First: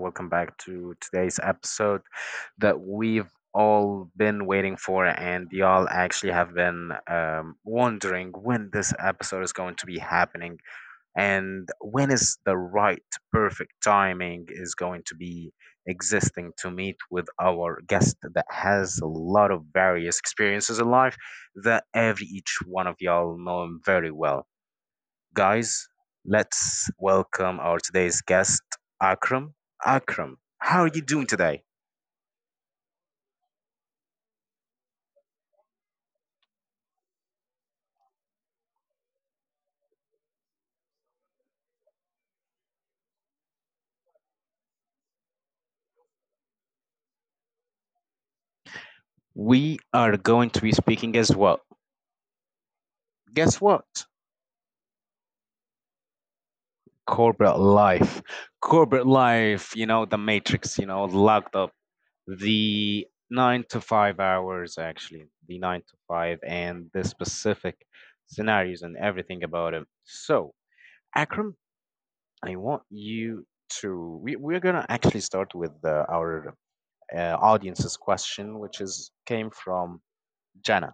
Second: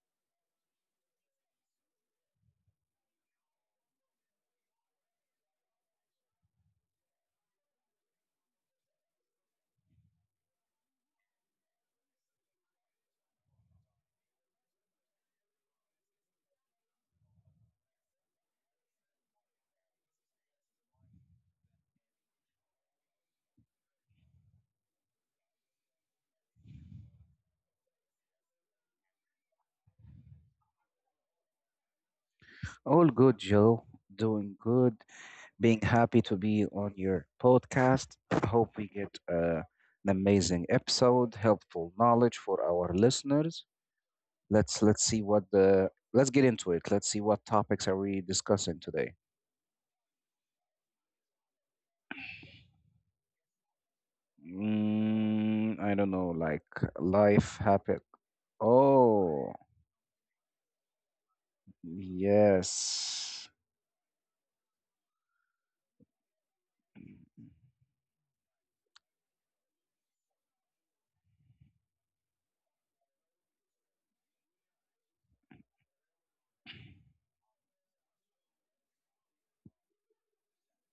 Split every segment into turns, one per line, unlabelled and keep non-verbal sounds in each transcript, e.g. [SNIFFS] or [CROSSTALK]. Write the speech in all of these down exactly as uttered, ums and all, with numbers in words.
welcome back to today's episode that we've all been waiting for, and y'all actually have been um, wondering when this episode is going to be happening and when is the right perfect timing is going to be existing to meet with our guest that has a lot of various experiences in life that every each one of y'all know him very well. Guys, let's welcome our today's guest, Akram. Akram, how are you doing today?
All good, Joe. Doing good. Being happy to be on your podcast. Hope we get uh, an amazing episode, helpful knowledge for our listeners. Let's let's see what the let's get into it. Let's see what topics are we discussing today.
We are going to be speaking as well. Guess what?
Mm, I don't know, like life
Corporate
happen.
life. Corporate
Oh,
life, you know, the matrix, you know, locked up. The
yes.
nine to five hours, actually, the nine to five, and the specific scenarios and everything about it. So, Akram, I want you to we, we're gonna actually start with uh, our uh, audience's question, which is came from Jana.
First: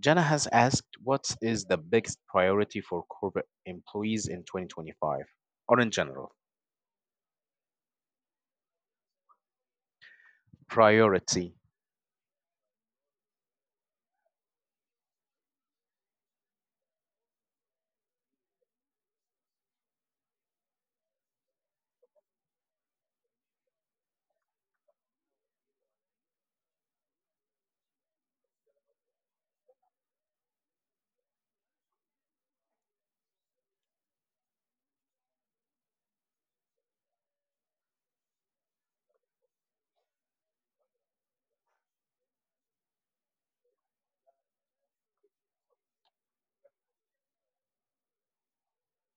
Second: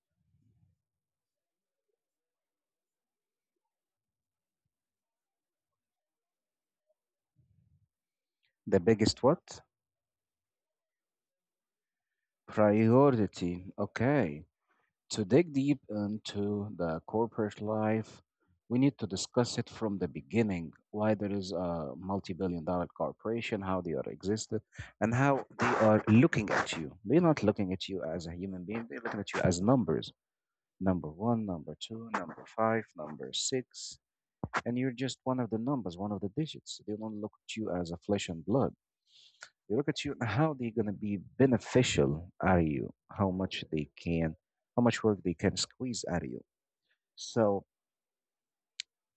Jana has asked, "What is the biggest priority for corporate employees in twenty twenty-five, or in general?"
The biggest what?
Priority.
Priority. Okay. To dig deep into the corporate life, we need to discuss it from the beginning why there is a multi billion dollar corporation, how they are existed, and how they are looking at you. They're not looking at you as a human being, they're looking at you as numbers number one, number two, number five, number six. And you're just one of the numbers, one of the digits. They don't look at you as a flesh and blood. They look at you and how they're going to be beneficial are you, how much they can, how much work they can squeeze out of you. So,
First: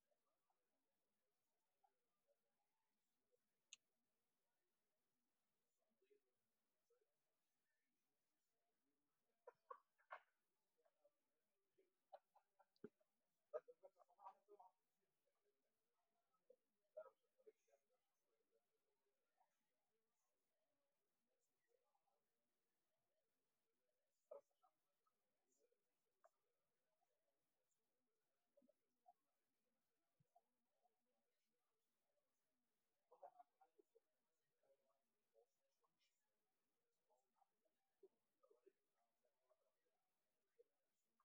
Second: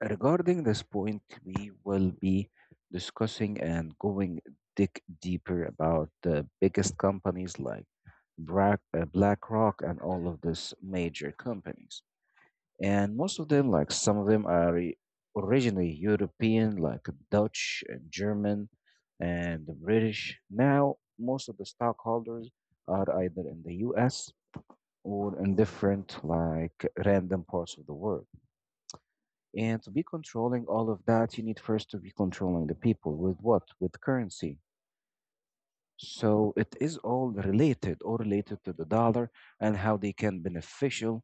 regarding this point, we will be discussing and going dig deeper about the biggest companies like Black, uh, BlackRock and all of these major companies. And most of them, like some of them, are i- originally European, like Dutch and German and the British. Now, most of the stockholders are either in the U S or in different, like, random parts of the world. And to be controlling all of that, you need first to be controlling the people with what? With currency. So it is all related or related to the dollar and how they can beneficial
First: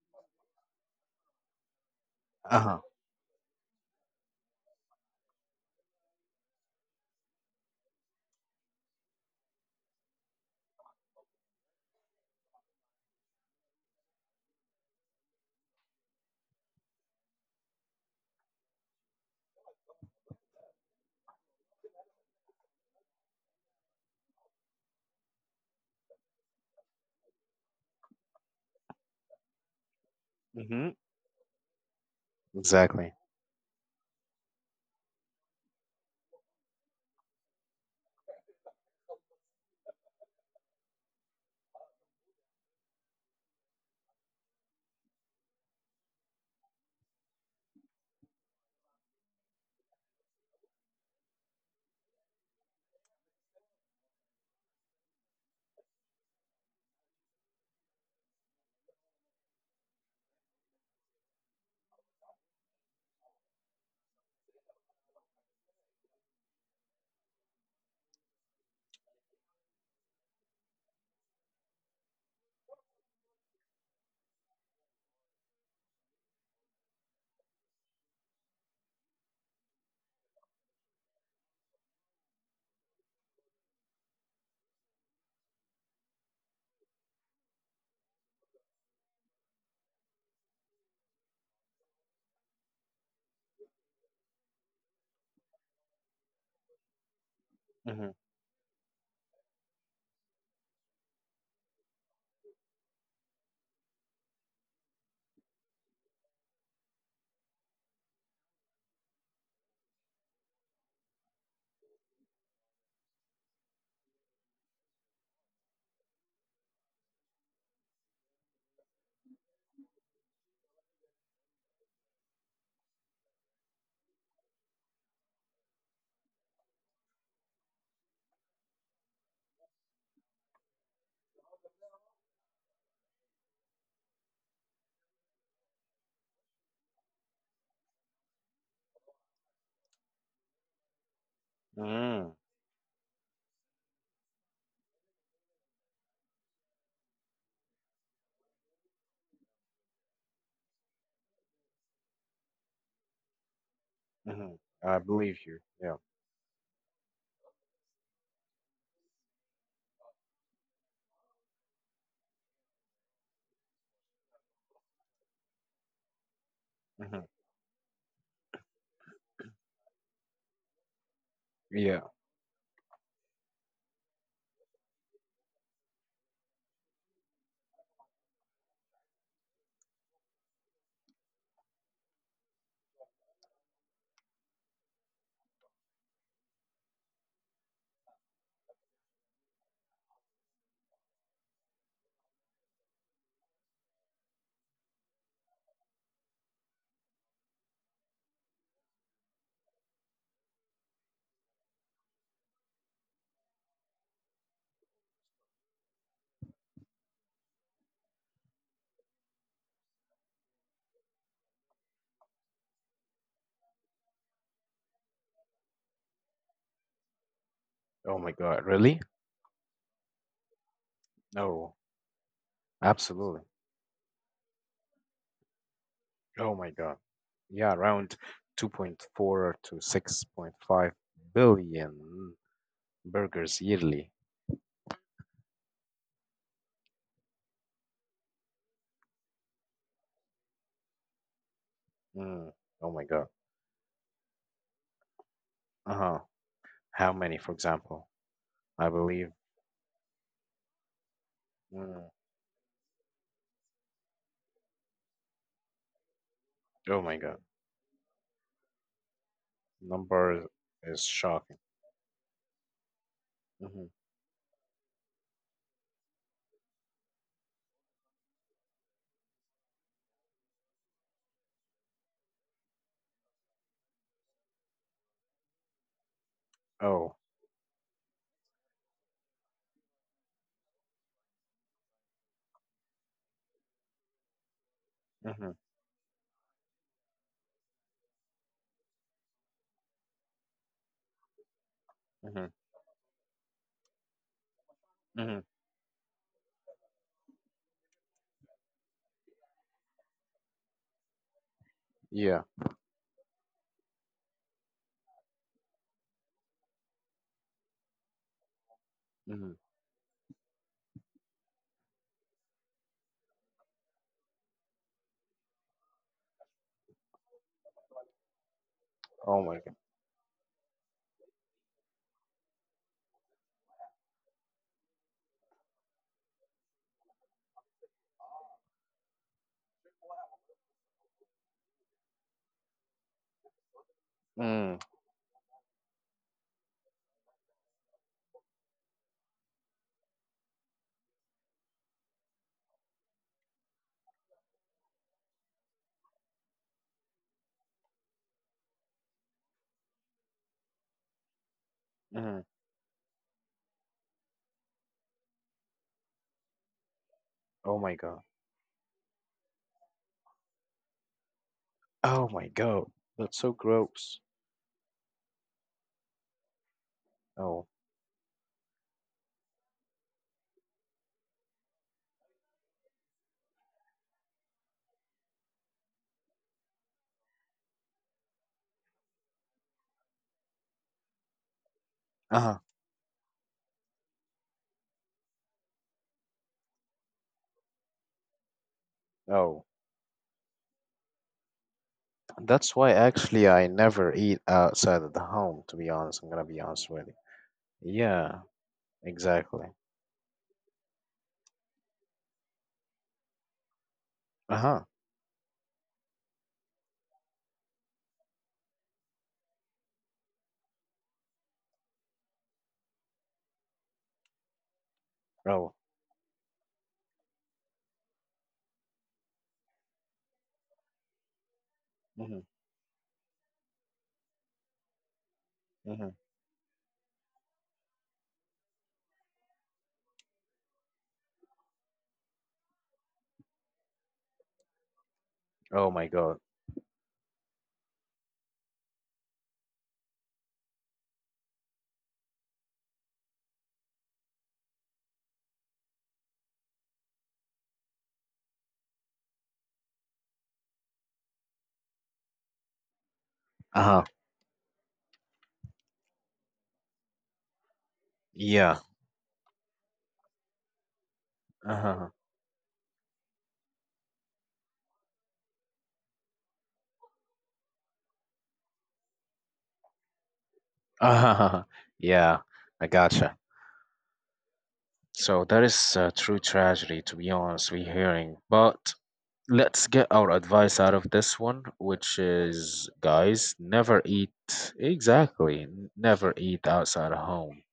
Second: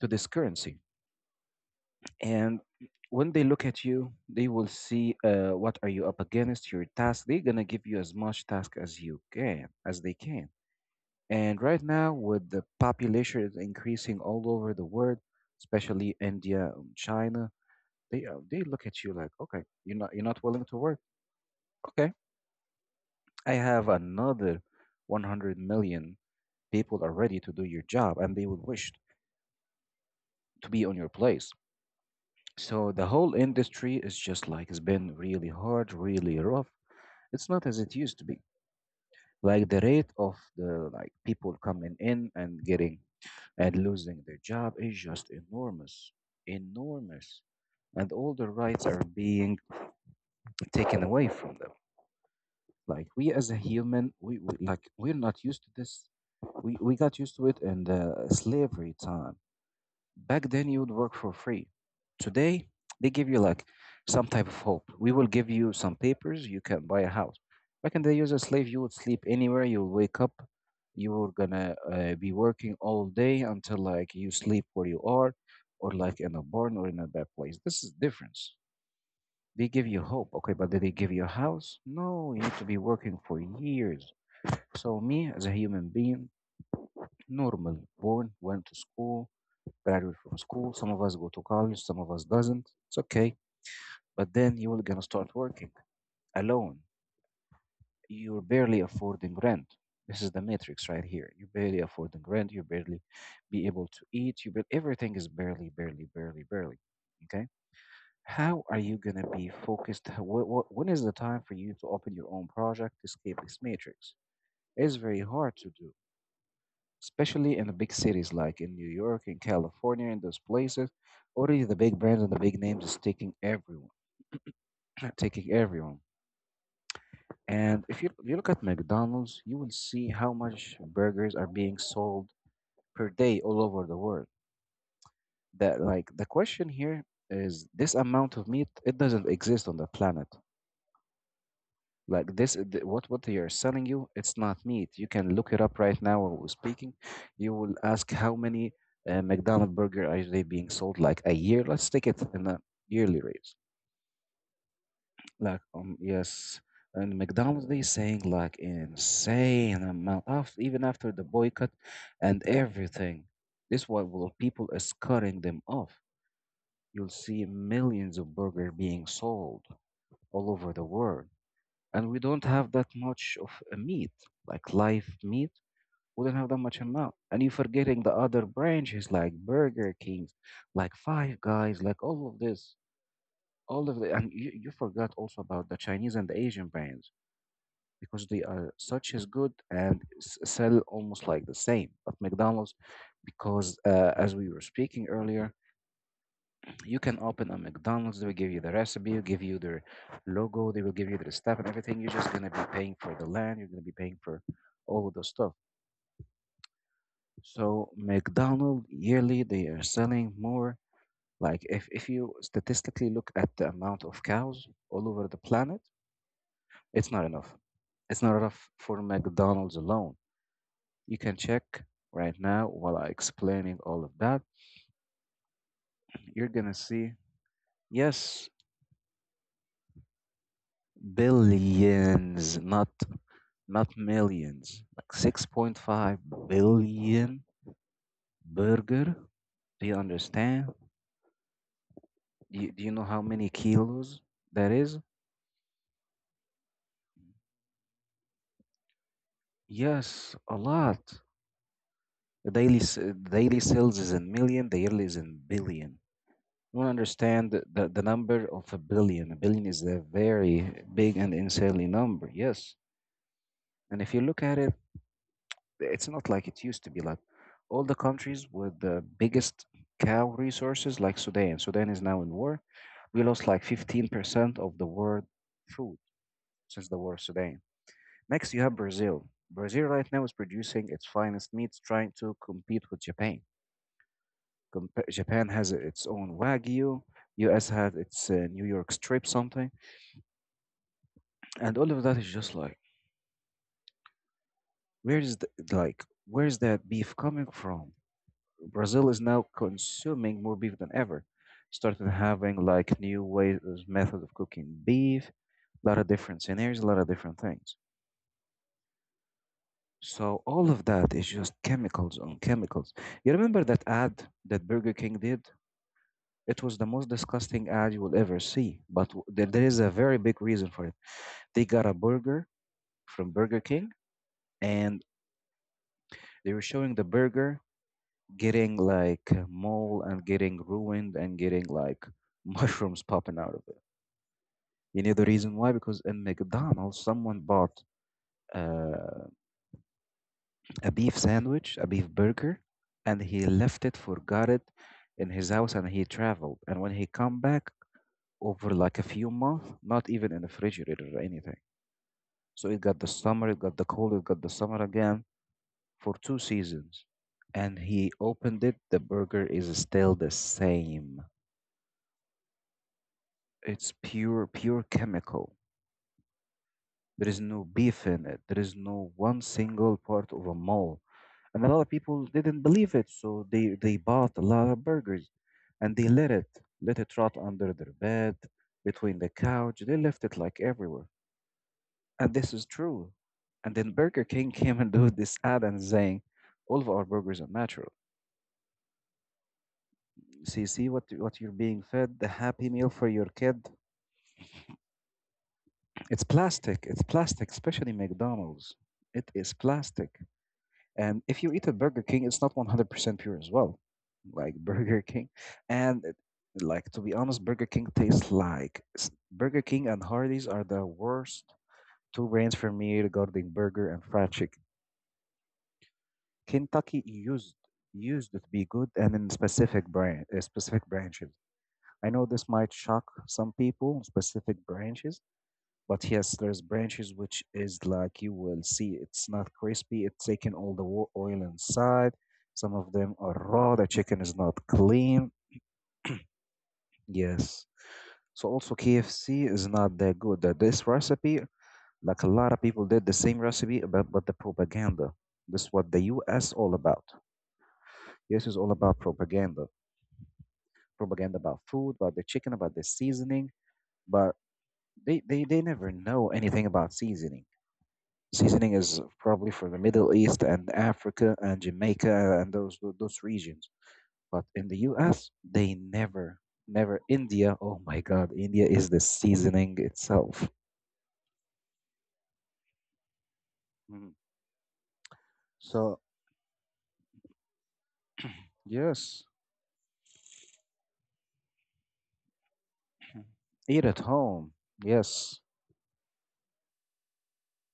to this currency. And
Uh-huh.
when they look at you, they will see uh, what are you up against, your task. They're gonna give you as much task as you can, as they can. And right now, with the population is increasing all over the world, especially India, and China, they uh, they look at you like, okay, you're not you're not willing to work. Okay, I have another one hundred million people are ready to do your job and they would wish to be
Hmm.
on your place. So the
Exactly.
whole industry is just like it's been really hard, really rough. It's not as it used to be. Like the rate of the like people coming in and getting and losing their job is just enormous, enormous, and all the rights are being taken away from them. Like we as a human, we, we like we're not used to this. We we got used to it in the slavery time. Back then, you would work for free. Today, they give you like some type of hope. We will give you some papers. You can buy a house. Back in the day, as a slave, you would sleep anywhere. You'll wake up. You were gonna uh, be working all day until like you sleep where you are, or like in a barn or in a bad place. This is difference. They give you hope, okay, but did they give you a house? No, you need to be working for years. So me as a human being, normal, born, went to school, graduated from school. Some of us go to college, some of us doesn't. It's okay. But then you will gonna start working alone.
Mhm.
You're barely affording rent. This is the matrix right here. You barely affording rent. You barely be able to eat. You but everything is barely, barely, barely, barely. Okay. How are you going to be focused? How- wh- wh- When is the time for you to open your own project, escape this matrix? It's very hard to do, especially in the big cities like in New York, in California, in those places. Already the big brands and the big names is taking everyone, [CLEARS THROAT] taking everyone. And if you, you look at McDonald's, you will see how much burgers are being sold per day all over the world. That like the question here is this amount of meat, it doesn't exist on the planet.
Mm.
Like this, uh, th- what what they are selling you, it's not meat. You can look it up right now while we're speaking. You will ask how many uh, McDonald's burger are they being sold like a year? Let's take it in a yearly rate.
Mhm. I believe
Like
you.
um
Yeah.
yes, and McDonald's they saying like insane amount of even after the boycott and everything. This what will people is cutting them off. You'll
Mhm.
see millions of burger being sold all over the world. And
Yeah.
we don't have that much of a meat, like live meat. We don't have that much amount. And you're forgetting the other branches like Burger Kings, like Five Guys, like all of this, all of the, and you, you forgot also about the Chinese and the Asian brands because they are such as good and s- sell almost like the same. But McDonald's, because uh, as we were speaking earlier, you can open a McDonald's. They will give you the recipe, will give you their logo, they will give you their stuff and everything. You're just gonna be paying for the land. You're gonna be paying for all of those stuff. So McDonald yearly they are selling more. Like if if you statistically look at the amount of cows all over the planet, it's not enough.
Oh
It's
my
not
God.
enough
Really?
for McDonald's alone. You can check
No.
right now while I
Absolutely.
explaining all of that. You're
Oh my
gonna
God.
see
Yeah, around
yes.
two point four to six point five billion
Billions, not
burgers
not
yearly.
millions. Like six point five billion burger. Do you understand?
Mm.
Do you, do you
Oh my
know how
God.
many kilos that is?
Uh-huh. How many, for example? I believe.
Yes, a lot.
Mm,
The daily s- daily sales is in million, the yearly is in billion. You don't
oh my god,
understand the, the, the number of a billion. A billion is a
number
very
is
big and
shocking.
insanely number, yes.
Hmm.
And if you look at it, it's not like it used to be like all the countries with the biggest cow resources like Sudan. Sudan is now in war. We lost like fifteen percent of the world food since the war
Oh.
of Sudan. Next, you have Brazil. Brazil right now is producing its finest meats, trying to compete with Japan. Compa- Japan
Hmm.
has its own Wagyu. U S has its uh, New York strip something, and all of that is
Hmm.
just like where is
Hmm.
the like where is that beef coming from? Brazil is now consuming more beef than ever. Started
Yeah.
having like new ways, method of cooking beef, a lot of different scenarios, a lot of different things.
Hmm.
So all of that is just chemicals on chemicals. You remember that ad that Burger King did? It was the most disgusting ad you will ever see. But w-
Oh
there
my
there
God.
is a very big reason for it. They got a burger from Burger King, and they were showing the burger getting like uh, mold and getting ruined and getting like [LAUGHS] mushrooms popping out of it.
Mm.
You know the reason why? Because in McDonald's, someone bought uh, a beef sandwich, a beef burger, and he left it, forgot it in his house, and he traveled. And when he come back over like a few months, not even in the refrigerator or anything.
Hmm.
So it got the summer, it got the cold, it got the summer again for two seasons.
Oh
And
my
he
God.
opened it, the burger is still the same.
Oh my God. That's so
It's
gross.
pure, pure chemical. There is no
Oh.
beef in it. There is no one single part of a mole, and a lot of people didn't believe it, so they they bought a lot of burgers and they let it let it rot under their bed, between the couch, they left it like everywhere. And this
Uh-huh.
is true. And then Burger King [LAUGHS] came and do this ad and saying all of our burgers are natural.
Oh.
See, see what what you're being fed, the happy
That's
meal
why
for your
actually
kid.
I never eat outside of the home. To be
It's
honest, I'm gonna be
plastic,
honest
it's
with you.
plastic, especially
Yeah.
McDonald's. It is
Exactly.
plastic. And if you eat a Burger King, it's not one hundred percent pure as well, like
Uh
[LAUGHS]
huh.
Burger King. And it- like to be honest, Burger King tastes like s- Burger King and Hardee's are the worst two brands for me regarding burger and fried chicken.
Oh.
Kentucky used used to be good and in specific brand uh, specific branches. I know
Hmm.
this might shock some people, specific branches, but
Hmm.
yes, there's branches which is like you will see it's not crispy, it's taken all the wo- oil inside. Some of them are raw, the chicken is not clean.
Oh my God.
Yes. So also K F C is not that good. That this recipe, like a lot of people did the same recipe, but, but the propaganda. This is what the U S all about. This is all about propaganda. Propaganda about food, about the chicken, about the seasoning.
Uh huh.
But they, they, they never know anything about seasoning. Seasoning
Yeah.
is probably for the Middle East and Africa and
Uh huh.
Jamaica and those tho- those regions. But in the U S, they never, never. India, oh my God, India is the seasoning itself.
Uh huh. [LAUGHS] Yeah. I gotcha.
Mhm.
So that is
So
a true tragedy, to be honest, we're hearing. But
yes,
let's get our advice out of this one, which is, guys,
eat at
never
home.
eat,
Yes.
exactly, n- never eat outside of home.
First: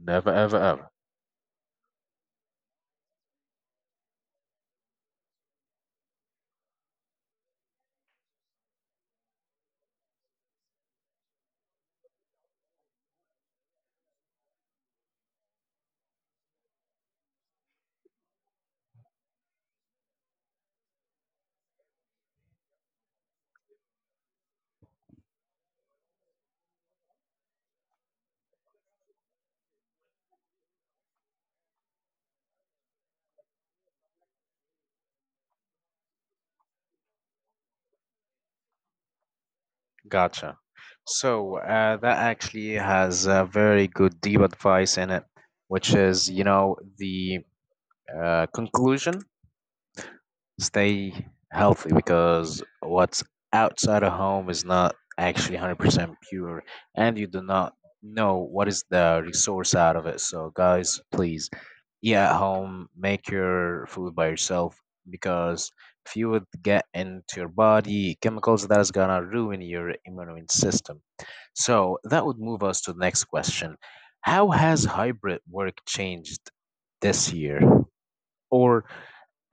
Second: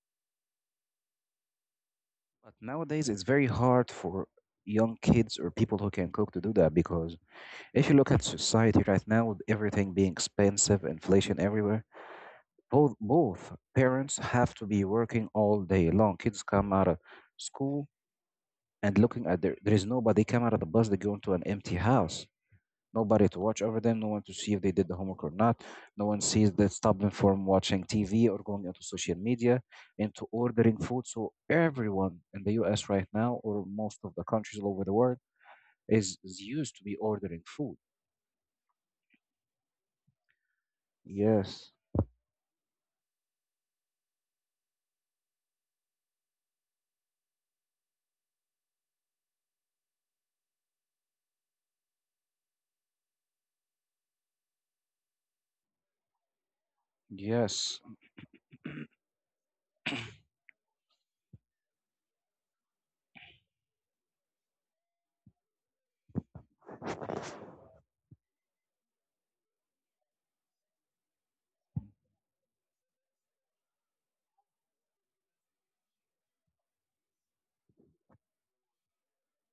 Never, ever, ever.
But nowadays it's very hard for young kids or people who can cook to do that, because if you look at society right now with everything being expensive, inflation everywhere, both both parents have to be working all day long. Kids come out of school and looking at their there is nobody. They come out of the bus, they go into an empty house, nobody to watch over them, no one to see if they did the homework or not, no one sees that, stop them from watching TV or going into social media, into ordering food. So everyone in the US right now, or most of the countries all over the world, is, is used to be ordering food.
Gotcha. So
Yes,
uh, that actually has a very good deep advice in it, which is, you know, the uh, conclusion. Stay healthy, because what's outside of home is not actually one hundred percent pure, and you do not
yes,
know what is the resource out of it. So guys, please eat at home, make your food by yourself, because if you would get into your body chemicals that is gonna ruin your immune system. So that would move us to the next question: how has hybrid work changed this year? Or,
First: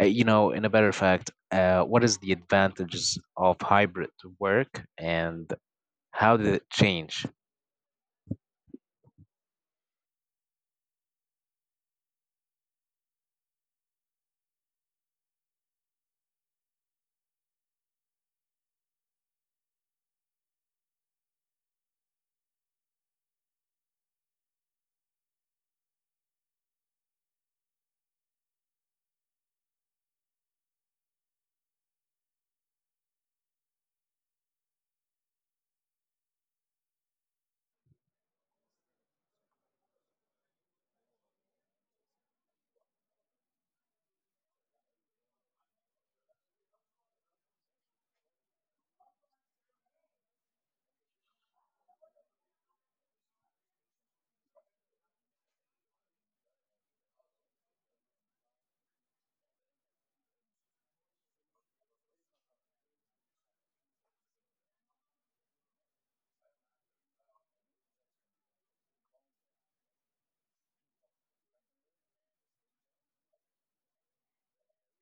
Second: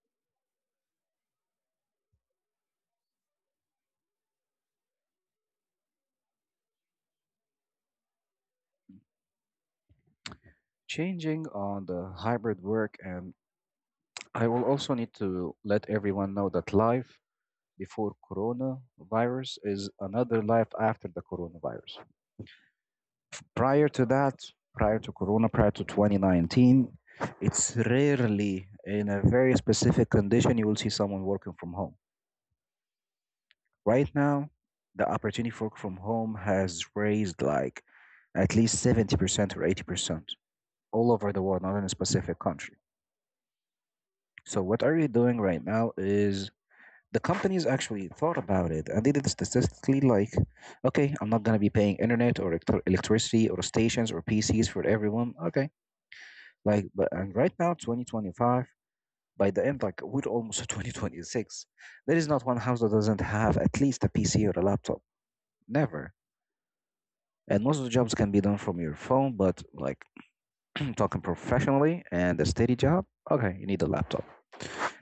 uh, you know, in a better fact, uh, what is the advantages of hybrid work and how did it change?
changing on the hybrid work. And I will also need to let everyone know that life before coronavirus is another life after the coronavirus. Prior to that, prior to Corona, prior to twenty nineteen, it's rarely in a very specific condition you will see someone working from home. Right now, the opportunity for work from home has raised like at least seventy percent or eighty percent all over the world, not in a specific country. So, what are we doing right now is the companies actually thought about it, and they did it statistically like, okay, I'm not going to be paying internet or electricity or stations or P Cs for everyone. Okay. Like, but and right now, twenty twenty-five, by the end, like we're almost at [LAUGHS] twenty twenty-six. There is not one house that doesn't have at least a P C or a laptop. Never. And most of the jobs can be done from your phone, but like [CLEARS THROAT] talking professionally and a steady job, okay, you need a laptop.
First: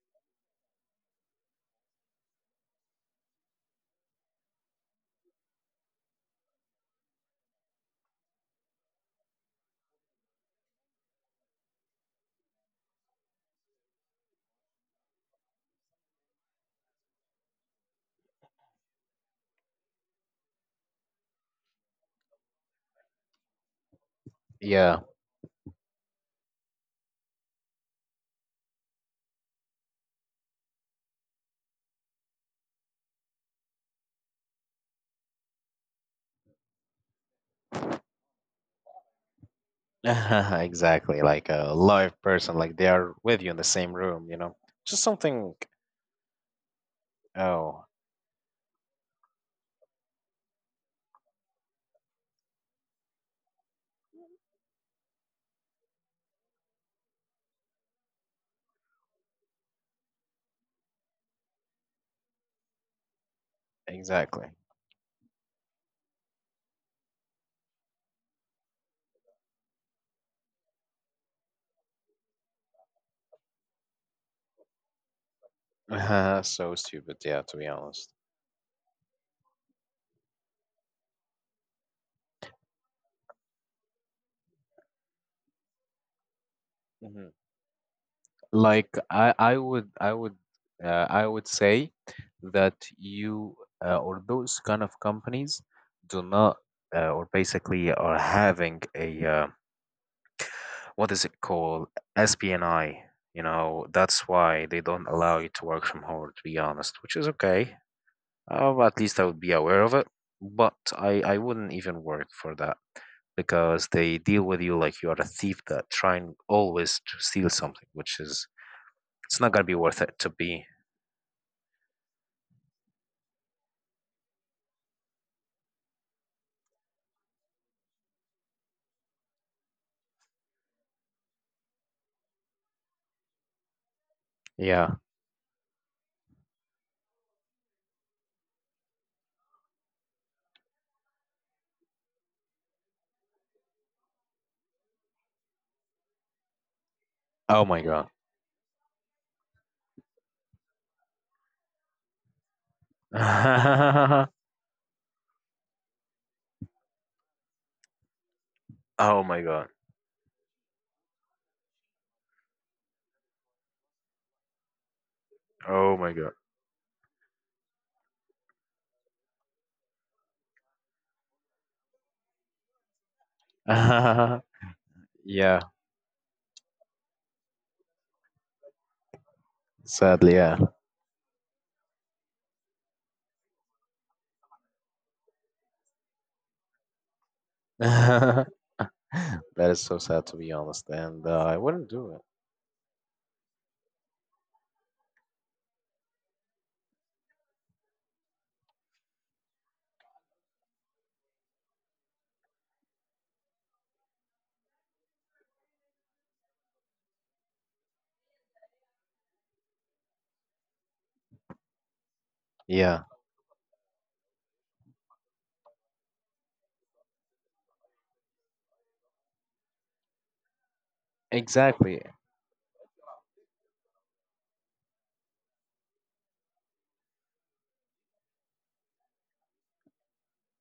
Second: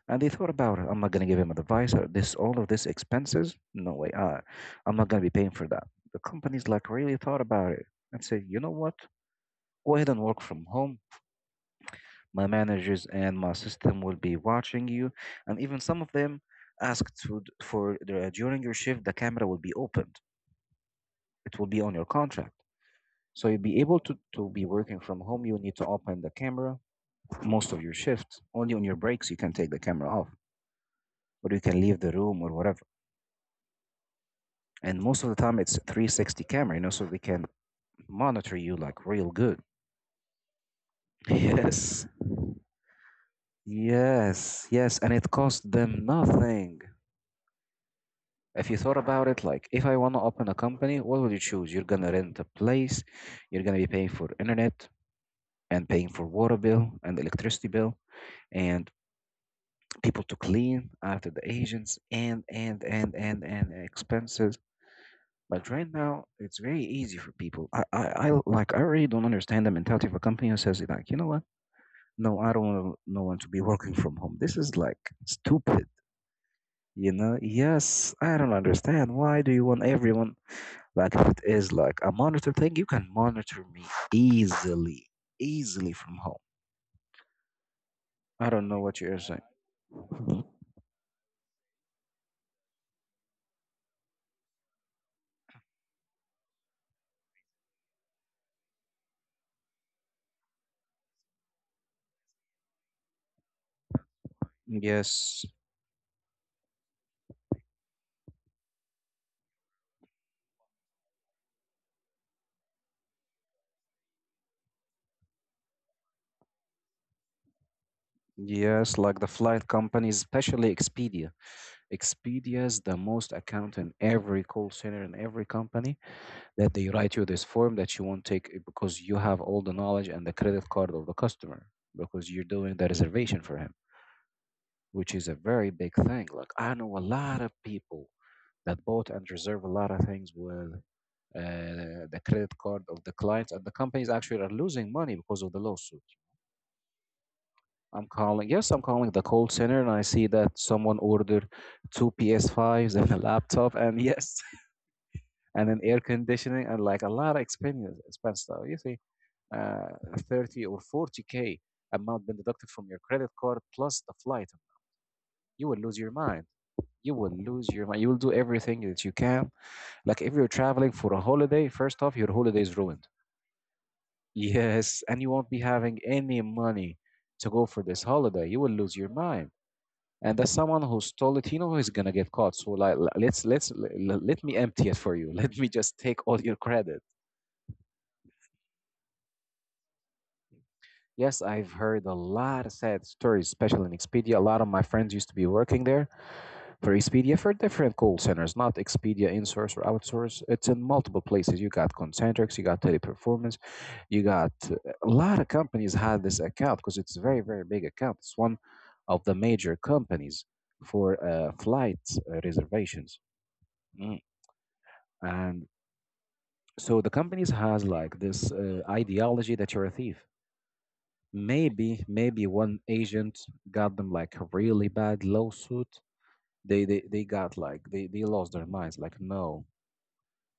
And they thought about it. I'm not gonna give him advice. Or this, all of this expenses? No way. Uh, I'm not gonna be paying for that. The companies like really thought about it and said, you know what? Go ahead and work from home. My managers and my system will be watching you, and even some of them asked to, for the, uh, during your shift, the camera will be opened. It will be on your contract. So you'll be able to, to be working
Yeah,
from home. You need to open the camera most of your shifts. Only on your breaks you can take the camera off, or you can leave the room or whatever. And most of the time it's three sixty camera, you know, so they can monitor you like real good.
[LAUGHS] exactly,
[LAUGHS]
like a
Yes.
live person, like they are with you in the same room, you know?
Yes, yes,
Just
and it
something,
costs them nothing.
oh,
If you thought about it, like if I want to open a company, what would you choose? You're gonna rent a place, you're gonna be paying for internet and paying for water bill and electricity bill and people to clean after the agents, and and and and and
exactly.
expenses. But right now, it's very easy for people. I I, I like I really don't understand the mentality of a company who says like, you know what? No, I don't want no one to be working from home. This is like stupid.
[LAUGHS] So
You
stupid,
know,
yeah, to be honest.
yes, I don't understand. Why do you want everyone? Like if it is like a monitor thing, you can monitor me easily, easily from home.
Mhm.
I don't know
Like
what you're
I,
saying.
I would, I would, uh, I would say that you uh, or those kind of companies do not uh, or basically are having a uh, what is it called S P N I. You know, that's why they don't allow
Yes,
you to work from home, to be honest, which is okay. Uh, at least I would be aware of it, but I, I wouldn't even work for that, because they deal with you like you are a thief that trying always to steal something, which is
yes, like the
it's not gonna
flight
be worth it
companies,
to be.
especially Expedia. Expedia is the most account in every call center in every company that they write you this form that you won't take it, because you have all the knowledge and the credit card of the customer, because you're doing the reservation for him,
Yeah.
which is a very big thing. Like I know a lot of people that bought and reserve a lot of things with uh, the credit card of the clients, and the companies actually are losing money because of the lawsuit.
Oh my
I'm
God.
calling, yes, I'm calling the call center, and I see that someone ordered two P S fives and a laptop, and
[LAUGHS]
yes, [LAUGHS] and an air conditioning, and like a lot of expense, expense stuff. You see,
Oh my God.
uh, thirty or forty k amount been deducted from your credit card plus the flight. You will
Oh
lose
my
your
God.
mind. You will lose your mind. You will do everything that you can. Like if you're traveling for a holiday, first off, your holiday is ruined.
[LAUGHS]
Yes, and you won't
Yeah.
be having any money to go for this holiday. You will lose your mind.
Sadly,
And that's
yeah.
someone who stole it, you know, is gonna get caught. So like, l- let's let's l- l- let me empty it for you. [LAUGHS] Let me just take all your credit.
[LAUGHS] That is so sad, to be honest, and
Yes,
uh, I
I've
wouldn't
heard
do
a
it.
lot of sad stories, especially in Expedia. A lot of my friends used to be working there, for Expedia for different call centers, not Expedia insource or outsource. It's in multiple places. You got Concentrix, you got Teleperformance, you got a lot of companies had this account because it's a very very big account. It's one of the major companies for uh, flight uh,
Yeah,
reservations. Mm. And so the companies has like this uh, ideology that you're a thief.
exactly.
Maybe maybe one agent got them like a really bad lawsuit. They, they, they got like they, they lost their minds like no.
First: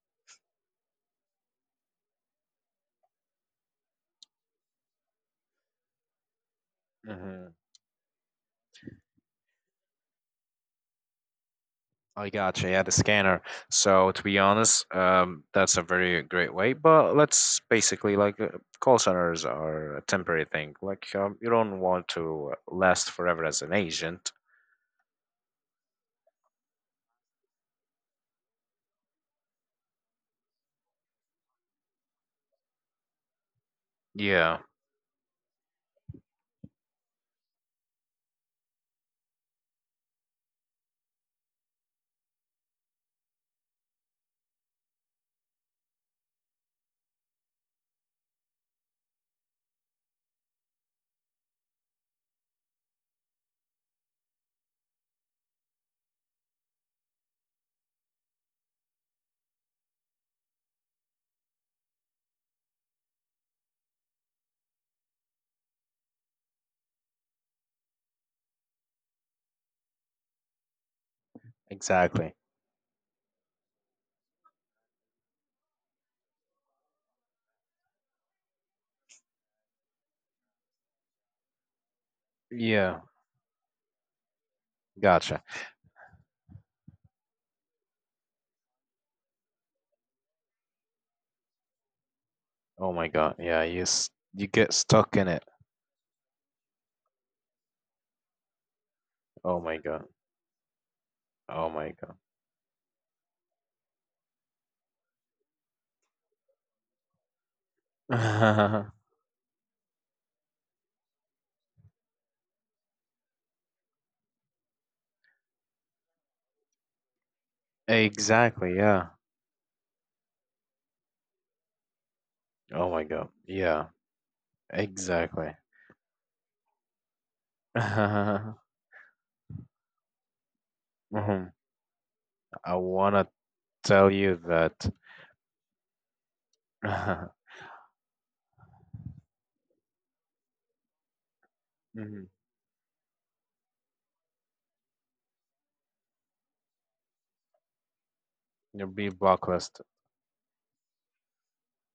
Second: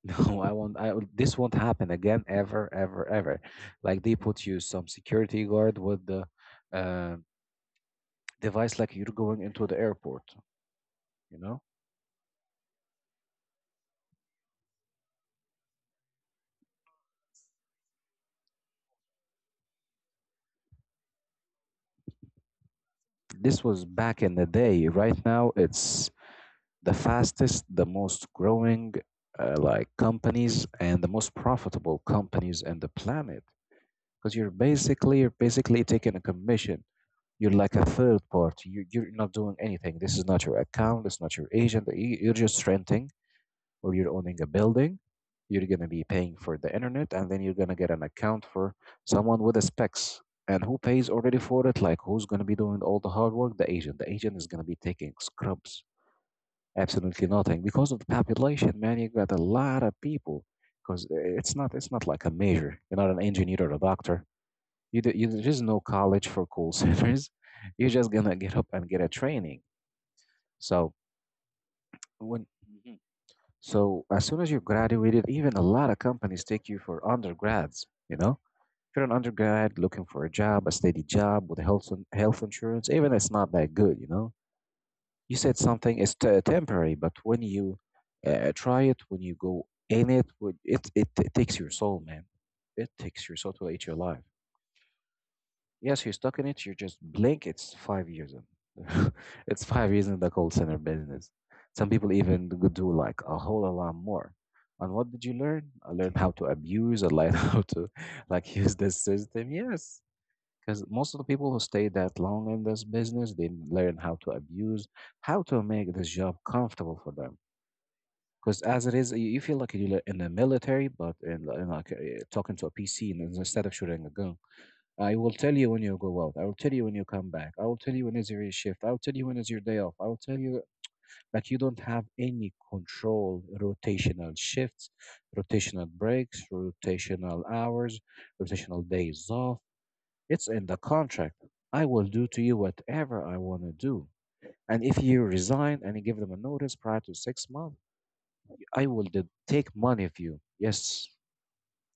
[LAUGHS] I won't. I will- this won't happen again ever, ever, ever. Like they put you some security guard with the uh,
Hmm.
device, like you're going into the airport. You know,
I gotcha. Yeah, the scanner. So to be honest, um, that's a very great way. But let's basically, like, uh, call centers are a temporary thing. Like, um, you don't want to last forever as
this
an
was back
agent.
in the day. Right now, it's the fastest, the most growing, uh, like companies and the most profitable companies in the planet. Because you're
Yeah,
basically you're basically taking a commission. You're like a third party. You, you're not doing anything. This is not your account. It's not your agent. you- You're just renting or you're owning a building, you're going to be paying for the internet, and then you're going to get an account for someone with the specs. And who pays already for it? Like, who's going to be doing all the hard work? The agent. The agent is going to be taking scrubs, absolutely nothing, because of the population. Man, you got a lot of people. Because it's not, it's not like a major. You're not an engineer or a doctor. You, d- you there's no college for call [LAUGHS] centers. You're just gonna get up and get a training. So
exactly.
when So as soon as you graduated, even a lot of companies take you for undergrads, you know? If you're an undergrad looking for a job, a steady job with health in- health insurance,
Yeah,
even it's not that good, you know? You
gotcha.
said something is t- temporary, but when you uh, try it, when you go in it, when- it, it, it takes your soul, man. It
Oh my
takes
God.
your soul
Yeah,
to
you
eat your
s-
life.
you get stuck in it.
Yes, you're stuck in it. You just blink. It's five years in. [LAUGHS]
Oh
It's
my
five
God.
years in the call center business.
Oh
Some
my
people even g- do like a whole lot more. And what did you learn? I learned how to abuse. I learned [LAUGHS] how to like use
God.
this system. Yes, because most of the people who stay that long in this business, they learn how to abuse, how to make this job comfortable for them.
[LAUGHS]
Because
Exactly.
as it
Yeah.
is, you you feel like you're in the military, but in, in like uh, talking to a
Oh my
P C
God.
and instead of
Yeah,
shooting a gun. I will
exactly.
tell you when you go out. I will tell you when you come back. I will tell you when is your
[LAUGHS]
shift. I will tell you when is your day off. I will tell you that
Mhm.
you don't have any
I wanna
control.
tell
Rotational
you
shifts,
that.
rotational breaks,
[LAUGHS]
rotational hours, rotational days off. It's in the contract. I will
Mhm.
do to you whatever I want to do. And if you resign and you give them a notice prior to six months, I
You'll
will
be
de- take
blacklist.
money of you. Yes.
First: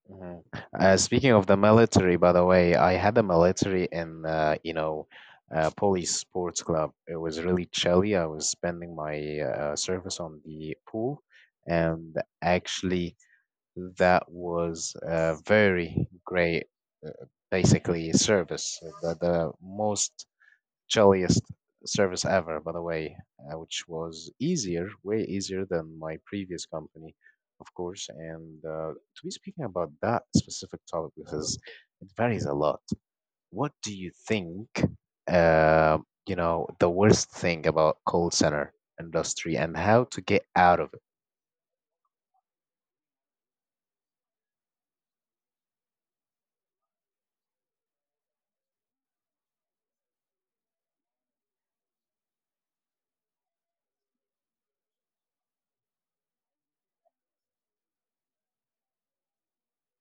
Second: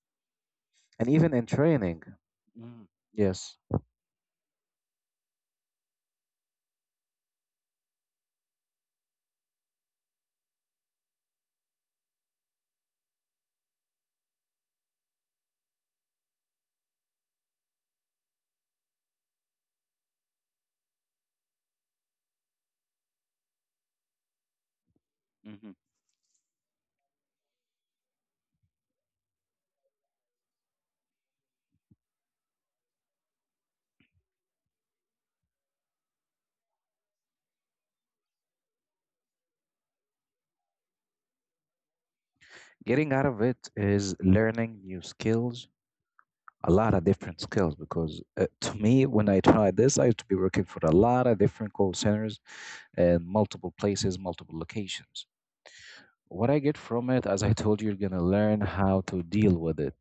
Mhm. Uh,
And
speaking
even in
of the
training.
military, by the way,
Mm.
I had the
Yes.
military in, uh, you know, uh, police sports club. It was really chilly. I was spending my uh, service on the pool, and actually, that was a very great, uh, basically, service. The, the most chilliest service ever, by the way, uh, which was easier, way easier
hmm
than my previous company, of course. And uh, to be speaking about that specific topic, because it varies a lot. What do you think? Uh, you know, the worst thing about call center industry and how to get out of it
Getting out of it is learning new skills, a lot of different skills. Because uh, to me, when I tried this, I used to be working for a lot of different call centers and multiple places, multiple locations. What I get from it, as I told you, you're going to learn how to deal with it.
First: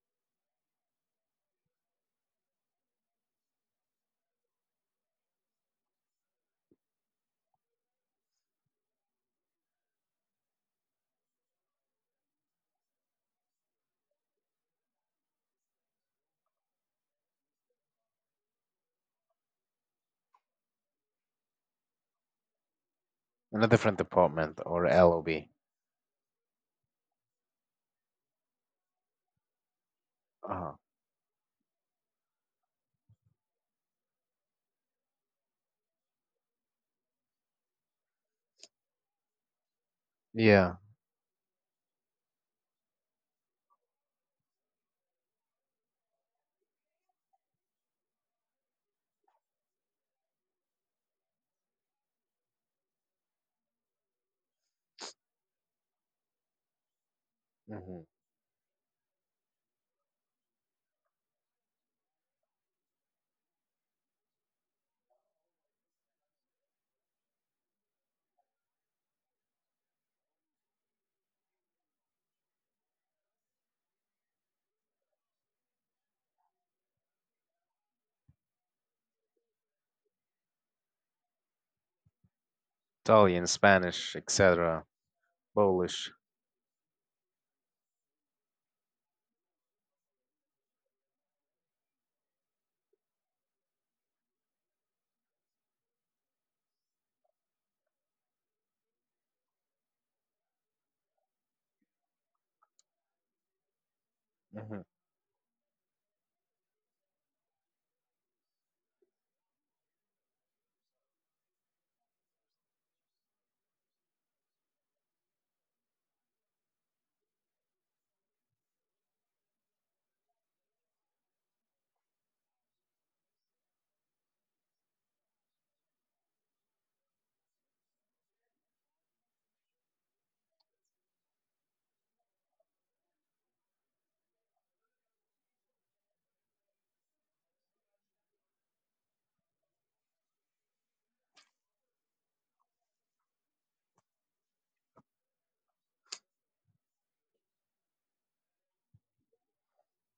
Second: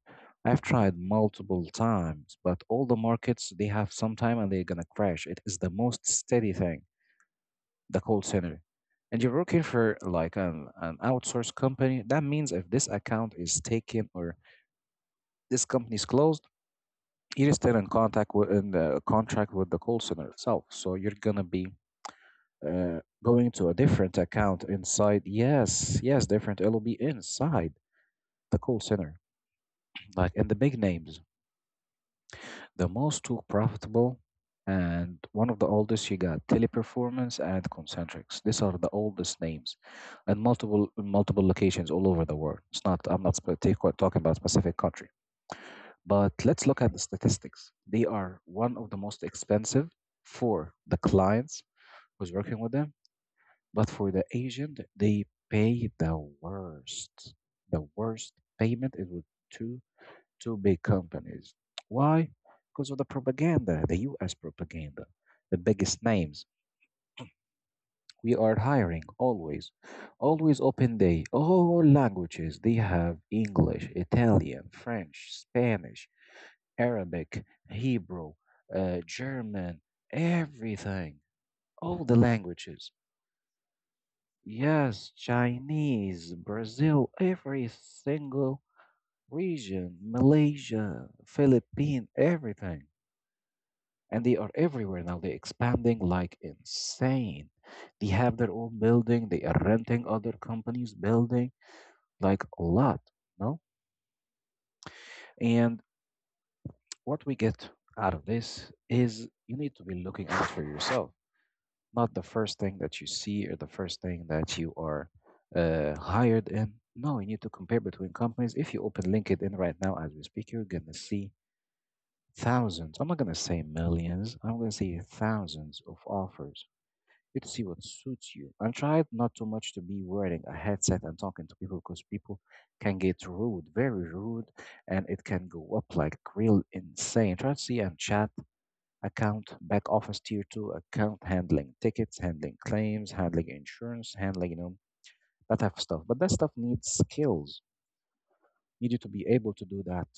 I've tried multiple times, but all the markets, they have some time and they're going to crash. It is the most steady thing, the call center. And you're working for like an, an outsourced company. That means if this account is taken or this company is closed, you're still in contact with in the contract with the call center itself. So you're gonna be uh, going
in a
to a
different
different
department
account
or
inside.
L O B.
Yes, yes, different. It'll be inside the call center, like in the
Uh,
big names, the most two profitable. And one of the oldest, you got Teleperformance and Concentrics. These are the oldest names, and
yeah.
multiple multiple locations all over the world. It's not. I'm not spe- take- talking about specific country. But let's look at the statistics. They are one of the most expensive for the clients who's working with them, but for the agent, they pay the worst. The
Hmm.
worst payment is with two two big companies. Why? Because of the propaganda, the U S propaganda, the biggest names. We are hiring always, always open day, all languages. They have English, Italian, French, Spanish, Arabic, Hebrew, uh, German, everything, all the languages.
Italian, Spanish, et cetera.
Yes,
Polish.
Chinese, Brazil, every single region, Malaysia, Philippines, everything. And they are everywhere now. They're expanding like insane. They have their own building. They are renting other companies' building, like a lot, no?
Hmm.
And what we get out of this is you need to be looking out for yourself. Not the first thing that you see or the first thing that you are uh, hired in. No, you need to compare between companies. If you open LinkedIn right now as we speak, you're going to see thousands. I'm not going to say millions, I'm going to say thousands of offers. You need to see what suits you. And try not too much to be wearing a headset and talking to people because people can get rude, very rude, and it can go up like real insane. Try to see and chat account, back office tier two, account handling, tickets handling, claims handling, insurance handling, you know, that type of stuff. But that stuff needs skills. You need to be able to do that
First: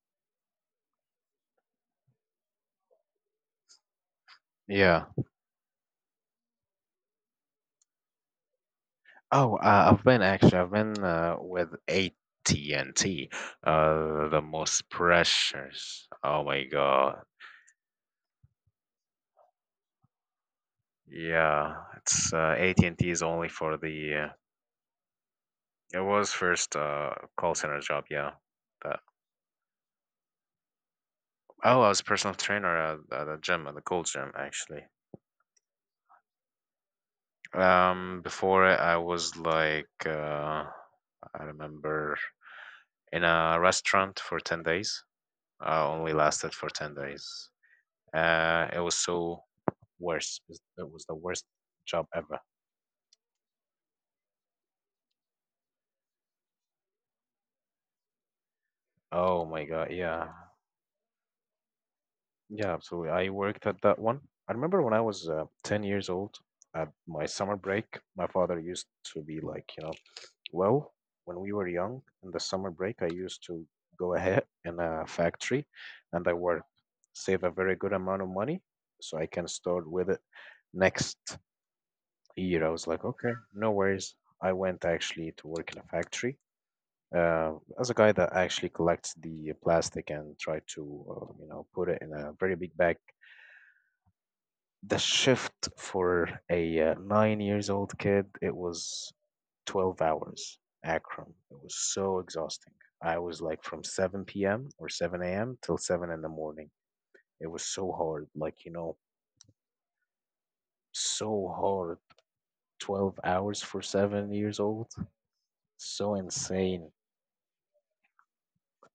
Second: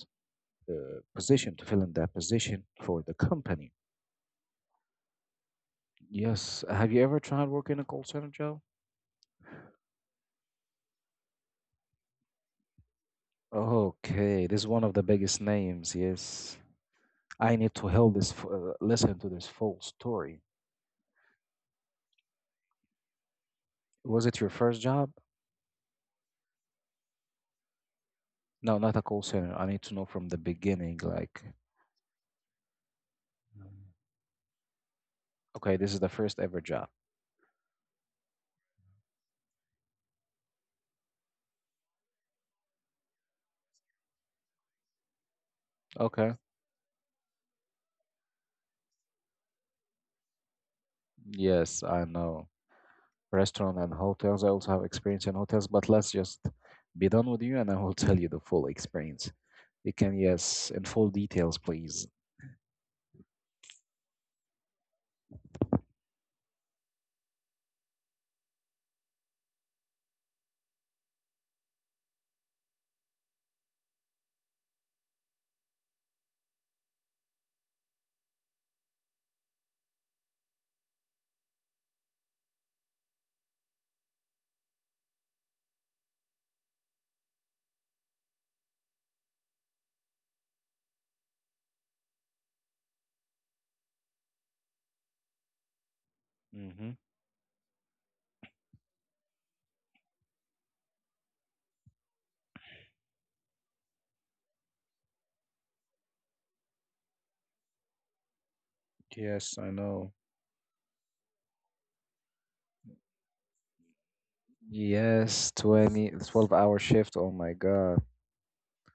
uh, position, to fill in that position for the company.
Yeah.
Yes. Have you ever tried working in a call center, Joe?
Oh, uh, I've been actually. I've been uh, with A T and T. Uh, the
Okay, this is one
most
of the biggest names.
pressures. Oh
Yes,
my God.
I need to help this. F- Uh, listen to this full story.
Yeah, it's uh, A T and T is only for
Was
the.
it your first job?
Uh, it was first uh, call center job. Yeah.
No, not
But,
a call center. I need to know from the beginning. Like,
oh, I was a personal trainer at, at a gym, at the cold gym, actually.
okay, this is the first ever job.
Um, before it, I was like, uh, I remember in a restaurant for ten days. Uh, only
Okay.
lasted for ten days. Uh, it was so worse. It's- It was the worst
Yes, I
job ever.
know. Restaurant and hotels. I also have experience in hotels, but let's just be done with you and I will [LAUGHS] tell you the full experience.
Oh my God.
You can,
Yeah.
yes, in full details, please.
Yeah, absolutely. I worked at that one. I remember when I was uh, ten years old. At my summer break, my father used to be like, you know, well, when we were young in the summer break, I used to go ahead in a factory and I work, save a very good amount of money so I can start with it next year. I was like, okay, no worries. I went actually to work in a factory, Uh, as a guy that actually collects the plastic and try to uh, you know put it in a very big bag. The shift for a
Mm-hmm.
uh, nine years old kid, it was twelve hours. Akron. It was so exhausting. I was like from seven p m or seven a m till seven in the morning. It was so hard. Like, you know,
Yes, I know.
so hard. Twelve hours for seven years old.
Yes, twenty
So
twelve hour
insane.
shift. Oh my God.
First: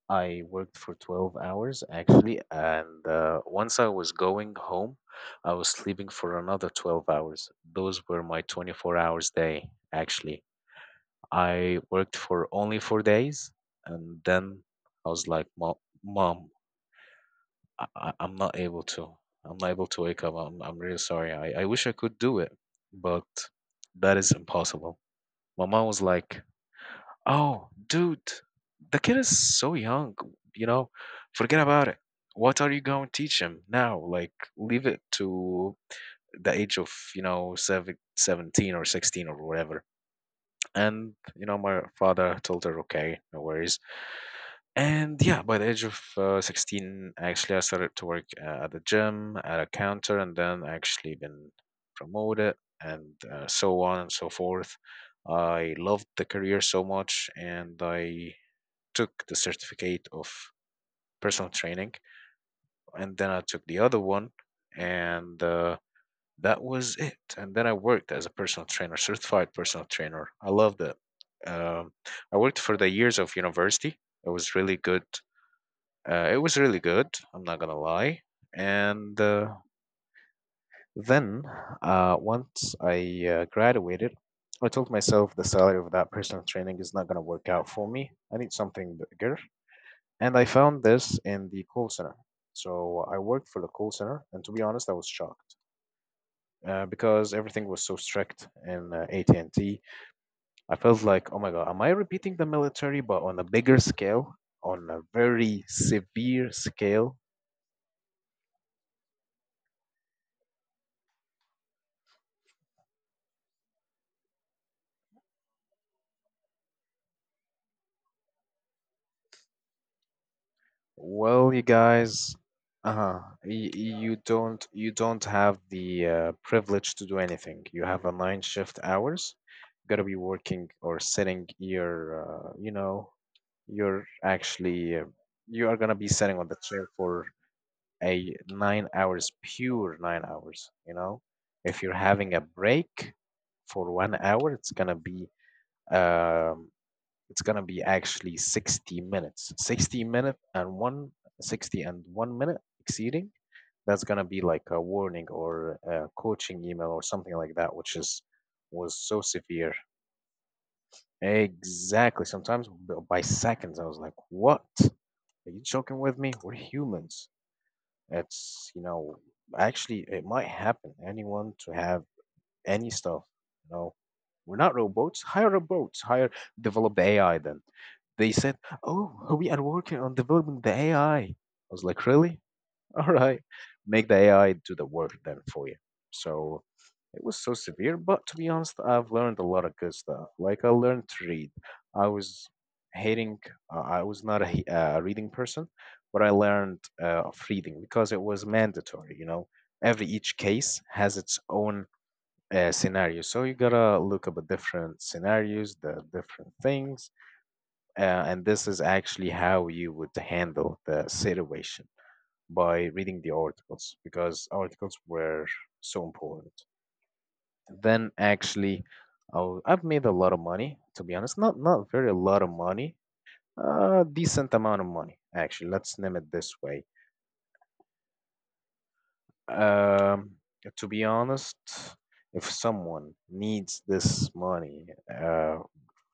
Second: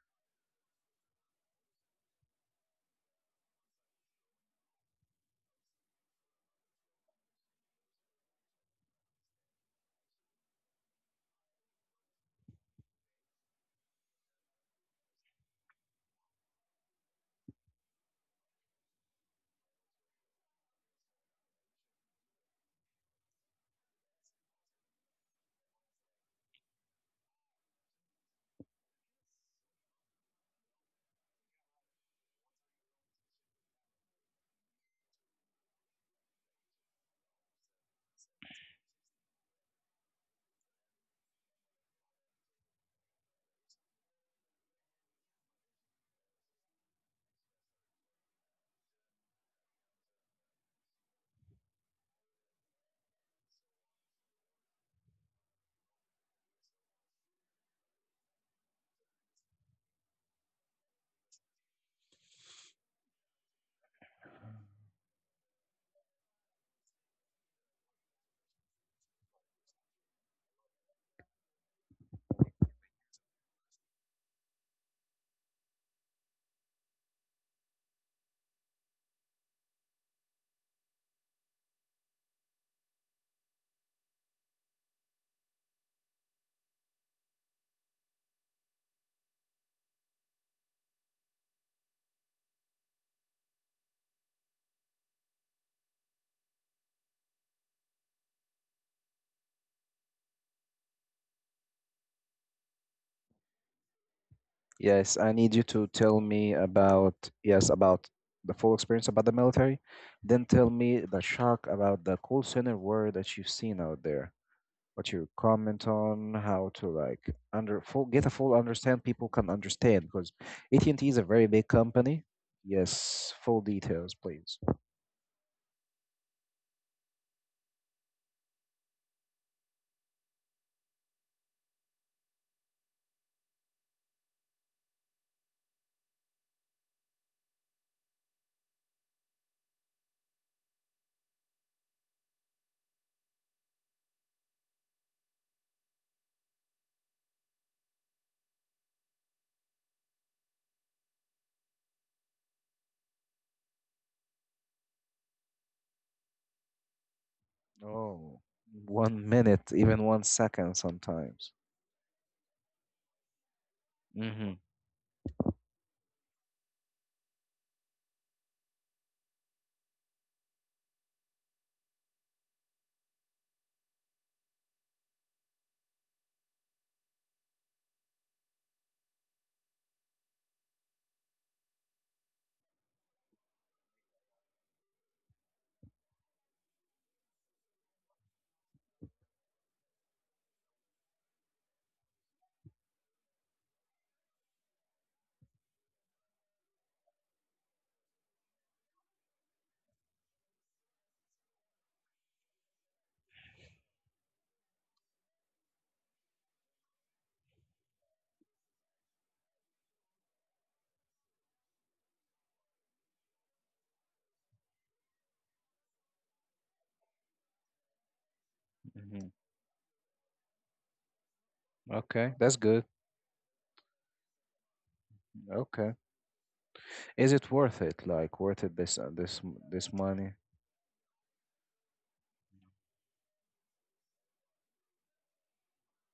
I worked for twelve hours actually, and uh, once I was going home, I was sleeping for another twelve hours. Those were my twenty-four hours day actually. I worked for only four days, and then I was like, "Mom, mom, I- I- I'm not able to. I'm not able to wake up. I'm I'm really sorry. I I wish I could do it, but that is impossible." My mom was like, "Oh, dude, the kid is so young, you know. Forget about it. What are you going to teach him now? Like, leave it to the age of, you know, seven, seventeen or sixteen or whatever." And, you know, my father told her, "Okay, no worries." And yeah, by the age of uh, sixteen, actually, I started to work uh, at the gym, at a counter, and then actually been promoted, and uh, so on and so forth. I loved the career so much, and I took the certificate of personal training, and then I took the other one, and uh, that was it. And then I worked as a personal trainer, certified personal trainer. I loved it. Um, I worked for the years of university. It was really good. Uh, it was really good. I'm not gonna lie. And uh, then uh, once I uh, graduated, I told myself the salary of that personal training is not gonna work out for me. I need something bigger. And I found this in the call center. So I worked for the call center, and to be honest, I was shocked uh, because everything was so strict in uh, A T and T. I felt like, oh my God, am I repeating the military, but on a bigger scale, on a
Yes, I need
very
you to tell
severe
me
scale?
about, yes, about the full experience about the military. Then tell me the shock about the call center war that you've seen out there. What you comment on, how to like under full get a full understand. People can understand because A T and T is a very
Well, you
big company.
guys, uh-huh,
Yes, full
y- you
details, please.
don't you don't have the uh, privilege to do anything. You have a nine shift hours. Gotta be working or sitting your, uh, you know, you're actually, uh, you are gonna be sitting on the chair for a nine hours, pure nine hours, you know if you're having a break for one hour. It's gonna be, um it's gonna be actually sixty minutes. sixty minute and one sixty and one minute exceeding, that's gonna be like a warning or a coaching email or something like that, which is
Oh,
was so
one minute,
severe.
even one second sometimes.
Exactly, sometimes b- by seconds, I was like,
Mhm.
what, are you joking with me? We're humans. It's, you know, actually, it might happen. Anyone to have any stuff, you know. We're not robots. Hire robots. Hire, develop the A I then. They said, oh, we are working on developing the A I. I I was like, really? [LAUGHS] All right. Make the A I do the work then for you. So it was so severe, but to be honest, I've learned a lot of good stuff. Like, I learned to read. I was hating, uh, I was not a he- uh, reading person, but I learned uh, of reading because it was mandatory, you know. Every each case has its own uh, scenario. So you gotta look up the different scenarios, the different things, uh, and this is actually how you would handle the situation by reading the articles because articles were so important. Then actually,
Hmm.
I w- I've made a lot of money, to be honest. Not not very a
Okay,
lot of
that's good.
money, a decent amount of money, actually.
Okay.
Let's name it this way.
Is it worth it? Like worth it this uh, this m- this money?
Um, to be honest, if someone needs this money uh,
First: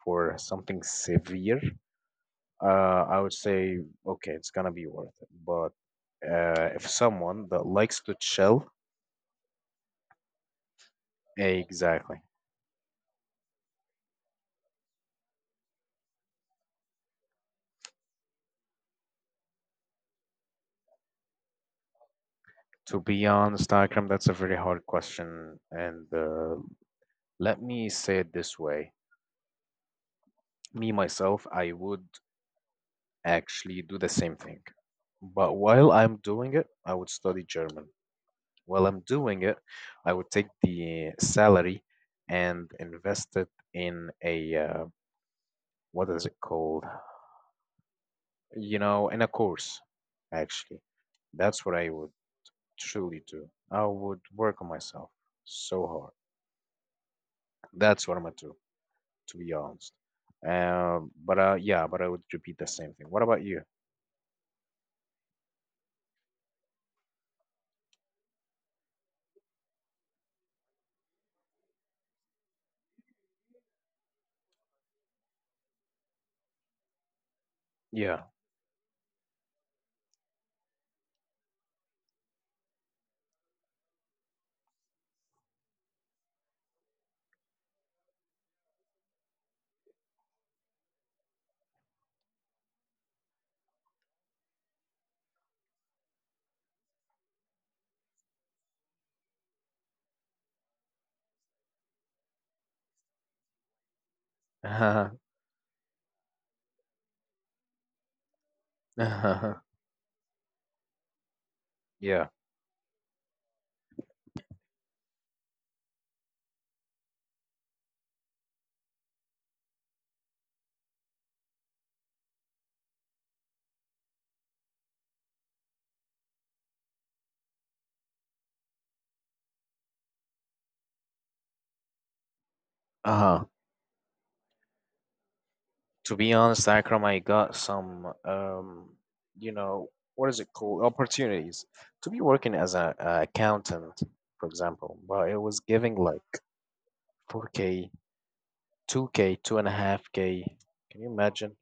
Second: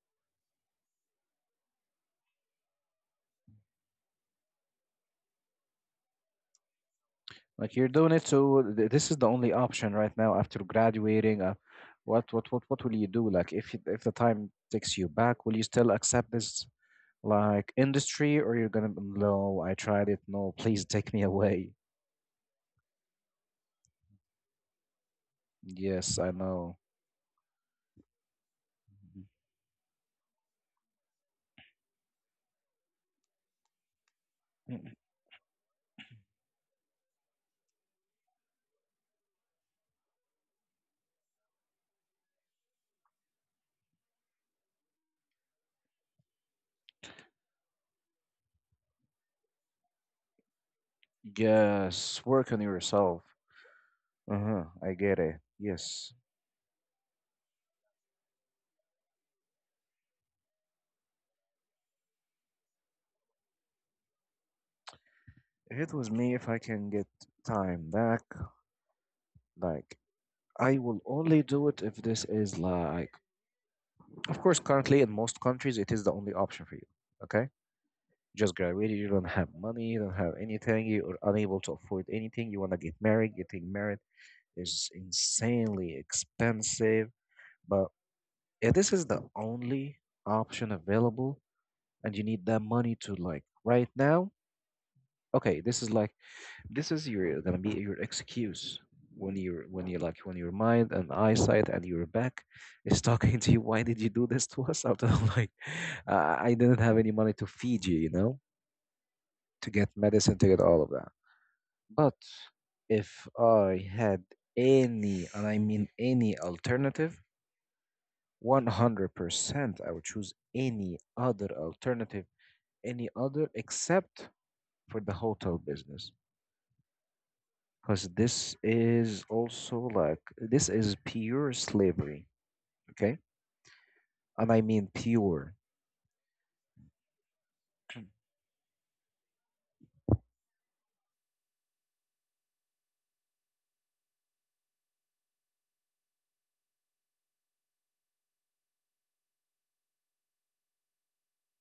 for something severe, uh, I would say, okay, it's gonna be worth it. But uh, if someone that
Like you're
likes
doing
to
it, so
chill,
th- this is the only option right now after graduating. Uh,
exactly.
what what what what will you do? Like if you- if the time takes you back, will you still accept this like industry, or you're gonna be, no? I tried it. No, please take me away.
To be honest, Akram, that's a very hard question. And
Yes, I
uh,
know.
let me say it this way, me, myself, I would actually do the same thing.
Mm.
But while I'm doing it, I would study German. While I'm doing it, I would take the salary and invest it in a, uh, what is it called? You know, in a course, actually. That's what I would
Yes, work on
truly
yourself.
do. I would work
Uh-huh,
on
I
myself
get it.
so
Yes.
hard. That's what I'm gonna do, to be honest. Um, but uh, yeah, but I would repeat the same thing. What about you?
If it was me, if I can get time back, like I will only do it if this is like, of course, currently in most countries, it is the only option for you. Okay,
Yeah. [LAUGHS]
just graduated, you don't have money, you don't have anything, you are unable to afford anything. You want to get married, getting married is insanely expensive, but yeah, this is the only option available, and you need that money to like right now. Okay, this is like this is your gonna be your excuse when you're when you're like when your mind and eyesight and your back is [LAUGHS] talking to you, why did you do this to us? [LAUGHS] Out
Uh-huh.
of like, uh, I didn't have any money to feed you, you know,
Uh-huh.
to get medicine, to get all of that, but
Yeah.
if I had any, and I mean any alternative, one hundred percent I would choose any other alternative, any other except for the hotel business, because this is also like this is pure slavery, okay,
Uh-huh.
and I mean pure.
To be honest, Akram, I got some um, you know, what is it called? Opportunities to be working as a, a accountant, for example. But it was giving like four K, two K, two point five K. Can you imagine?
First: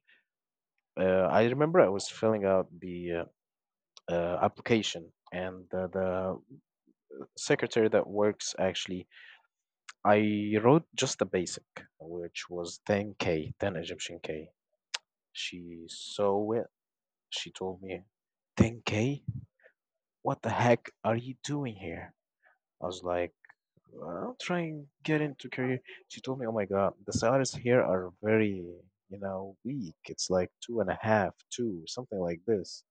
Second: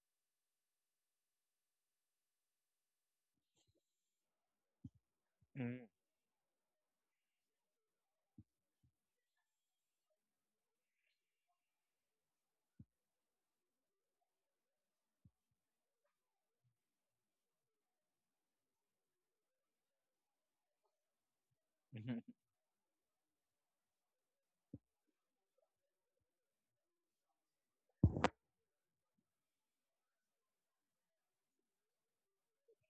Uh, I remember I was filling out the uh, uh, application, and
Mm.
the, the secretary that works actually, I wrote just the basic, which was ten k, ten Egyptian k. She saw it. She told me, ten k? What the heck are you doing here?
Mhm.
I was like, well, I'm trying to get into career. She told me, oh my God, the salaries here are very, you know, weak. It's like two and a half, two, something like this.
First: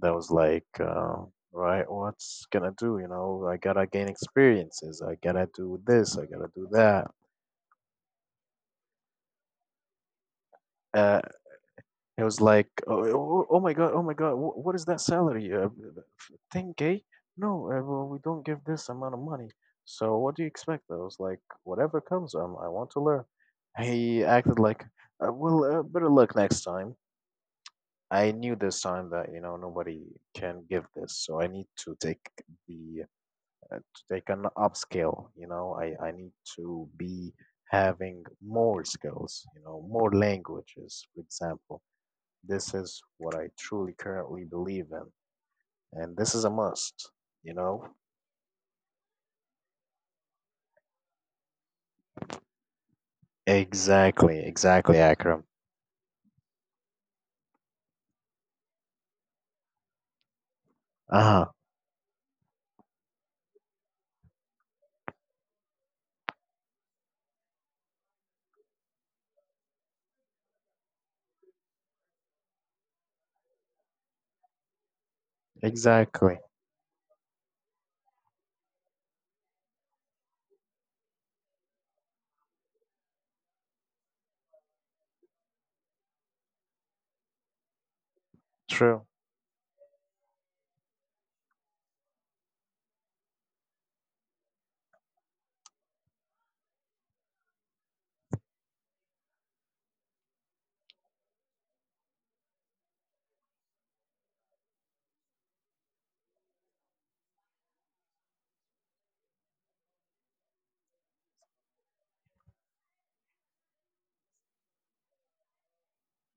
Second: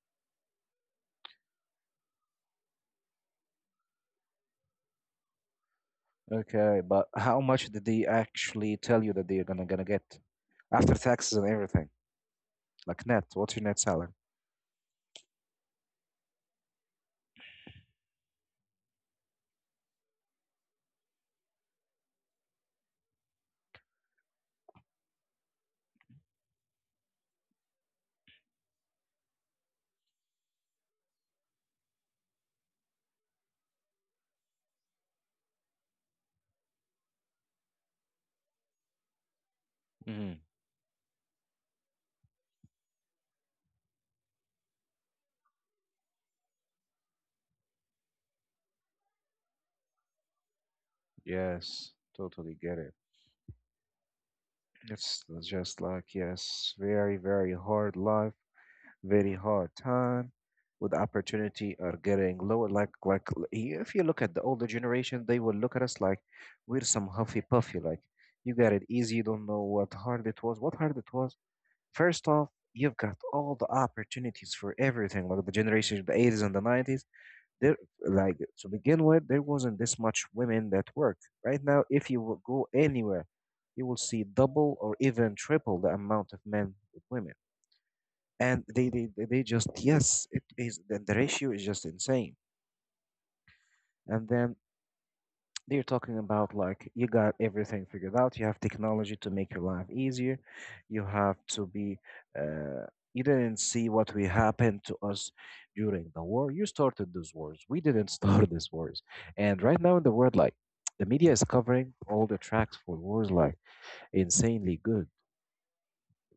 That was like, uh, right, what's gonna do? You know, I gotta gain experiences. I gotta do this. I gotta do
Okay, but
that.
how much did they actually tell you that they're gonna gonna get after
Uh,
taxes and everything?
It was like, oh,
Like net,
oh,
what's
oh
your
my
net
god, oh
salary?
my god, wh- what is that salary? Uh, ten k? No, uh, well, we don't give this amount of money. So what do you expect? I was like, whatever comes, um, I want to learn. He acted like, uh, well, uh, better luck next time. I knew this time that you know nobody can give this, so I need to take the uh, to take an upscale. You know, I I need to be having more skills. You know, more
Hmm.
languages, for example. This is what I truly currently believe in, and this is a must, you know?
Yes, totally get it.
Exactly, exactly,
It's
Akram.
just like, yes, very very hard life. Very hard time with
Uh huh,
opportunity are getting lower, like like l- i- if you look at the older generation, they will look at us like we're some huffy puffy like, you got it easy, you don't know what hard it was, what hard it was. First off, you've got all the opportunities for everything like the generation of the
exactly.
eighties and the nineties. There, like to begin with, there wasn't this much women that work. Right now, if you will go anywhere, you will see double or even triple the amount of men with women, and they
True.
they, they they just, yes, it is the, the ratio is just insane. And then they're talking about like you got everything figured out, you have technology to make your life easier, you have to be, uh, you didn't see what we happened to us during the war. You started those wars, we didn't [LAUGHS] start these wars. And right now in the world, like, the media is covering all the tracks for wars like insanely good,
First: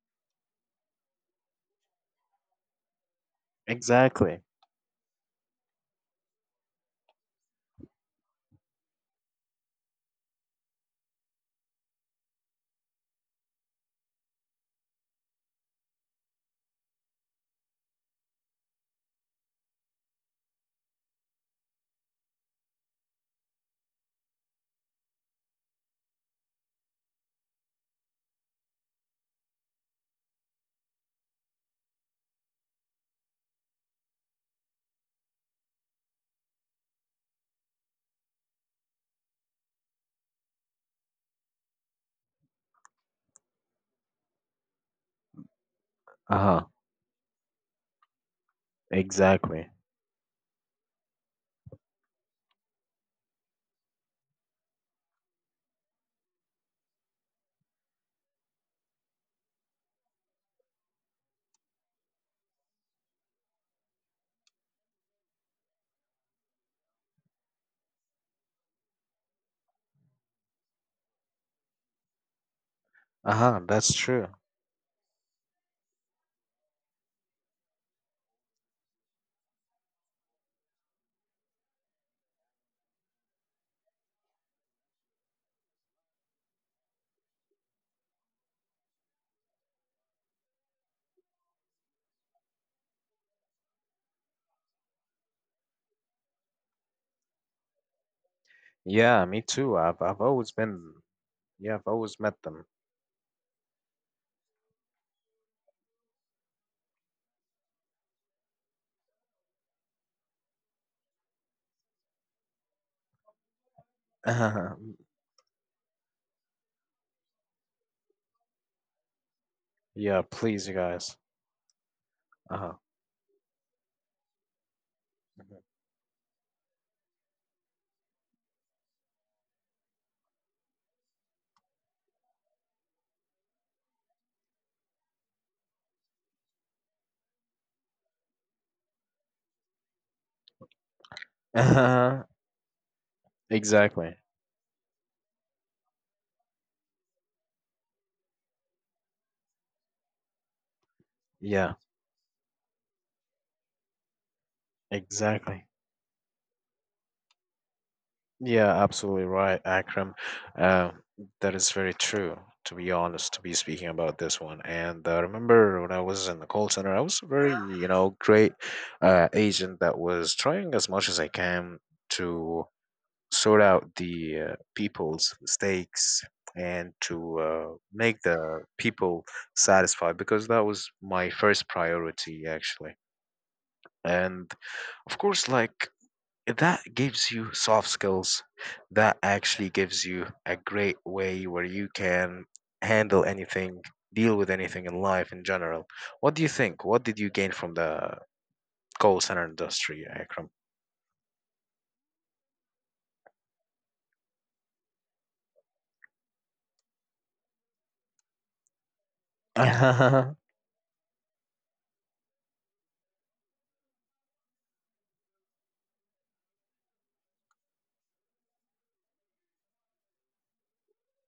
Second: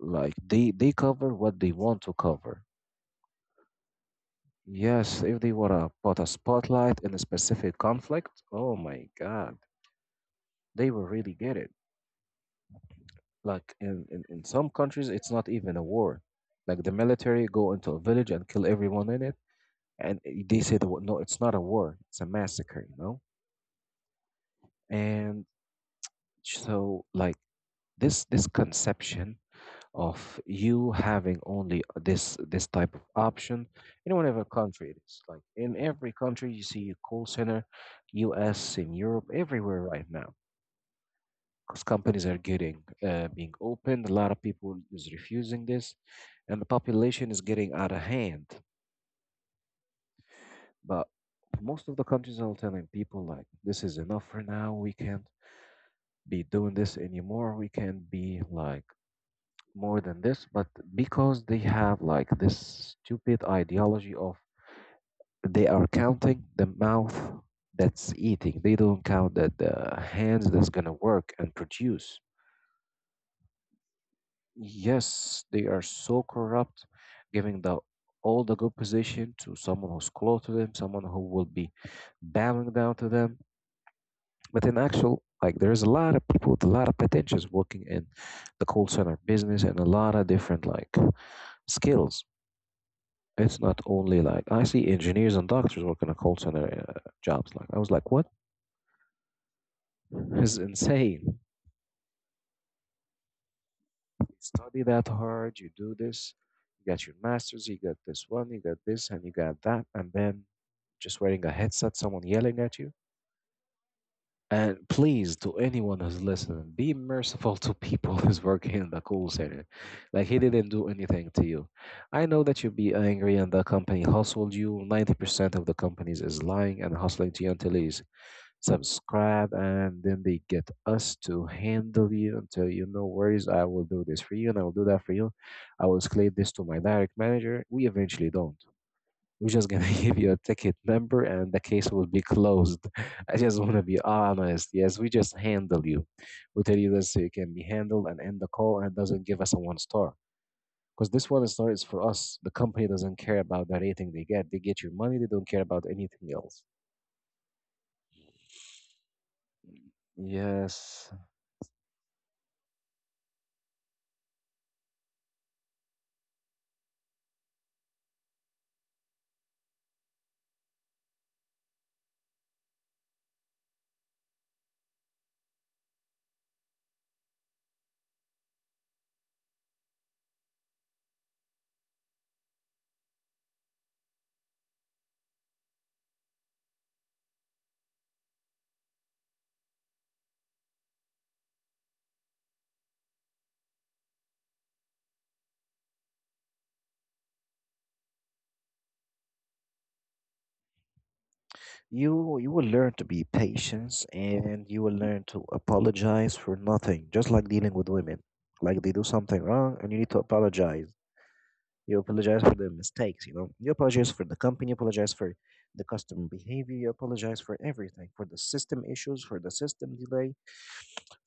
like they they cover what they want to cover.
Exactly.
Yes, if they were to put a spotlight in a specific conflict, oh my God, they will really get it. Like in, in, in some countries, it's not even a war. Like the military go into a village and kill everyone in it, and i- they say the wo- no, it's not a war, it's a massacre, you know? And so like this this conception of you having only this this type of option in whatever country it is. Like in every country, you see a call center, U S in Europe, everywhere right now, because companies are getting uh, being opened. A lot of people is refusing this,
Uh
and the
huh,
population is getting out of hand.
exactly.
But most of the countries are telling people like, "This is enough for now. We can't be doing this anymore. We can't be like more than this," but because they have like this stupid ideology of they are counting the mouth that's eating. They don't count that the hands that's gonna work and produce.
Uh huh, that's true.
Yes, they are so corrupt, giving the all the good position to someone who's close to them, someone who will be bowing down to them. But in actual, like there's a lot of people with a lot of potentials working in the call center business and a lot of different like skills. It's not only like I see engineers and doctors working a call center uh, jobs. Like I was like, what?
Yeah, me too. I've, I've
[LAUGHS]
always
It's
been,
insane. You
yeah, I've always met them.
study that hard, you do this, you got your masters, you got this one, you got this, and you got that, and then just wearing a headset, someone yelling at you.
Uh-huh.
And please, to anyone who's listening, be merciful to people [LAUGHS] who's working in the call center.
Yeah,
Like he
please,
didn't
you
do
guys.
anything to you. I know
Uh
that you
huh.
would be angry and the company hustled you. Ninety percent of the companies is lying and hustling to you until he's subscribe, and then they get us to handle you until, you know, worries. I will do this for you, and I will do that for you. I will escalate this to my direct manager. We eventually don't. We're just gonna [LAUGHS] give you a ticket number, and
Uh
the case will be
huh.
closed. [LAUGHS] I just want to be
Exactly.
honest. Yes, we just handle you. We tell you this so you can be handled and end the call, and doesn't give us a one star. Because this one star
Yeah,
is for us. The company doesn't care about the rating they get. They get your money. They don't care
exactly.
about anything else.
Yeah, absolutely right, Akram. Uh,
Yes,
that is very true, to be honest, to be speaking about this one. And I remember when I was in the call center, I was a very, you know, great uh, agent that was trying as much as I can to sort out the uh, people's mistakes and to uh, make the people satisfied because that was my first priority, actually. And of course, like that gives you soft skills that actually gives you a great way where you can handle anything, deal with anything in life in general. What do you think? What did you gain from the call center industry, Akram?
You you will learn to be patient and you will learn to apologize for nothing, just like dealing with women. Like they do something wrong and you need to
[LAUGHS]
apologize. You apologize for the mistakes, you know. You apologize for the company, you apologize for the customer behavior, you apologize for everything, for the system issues, for the system delay,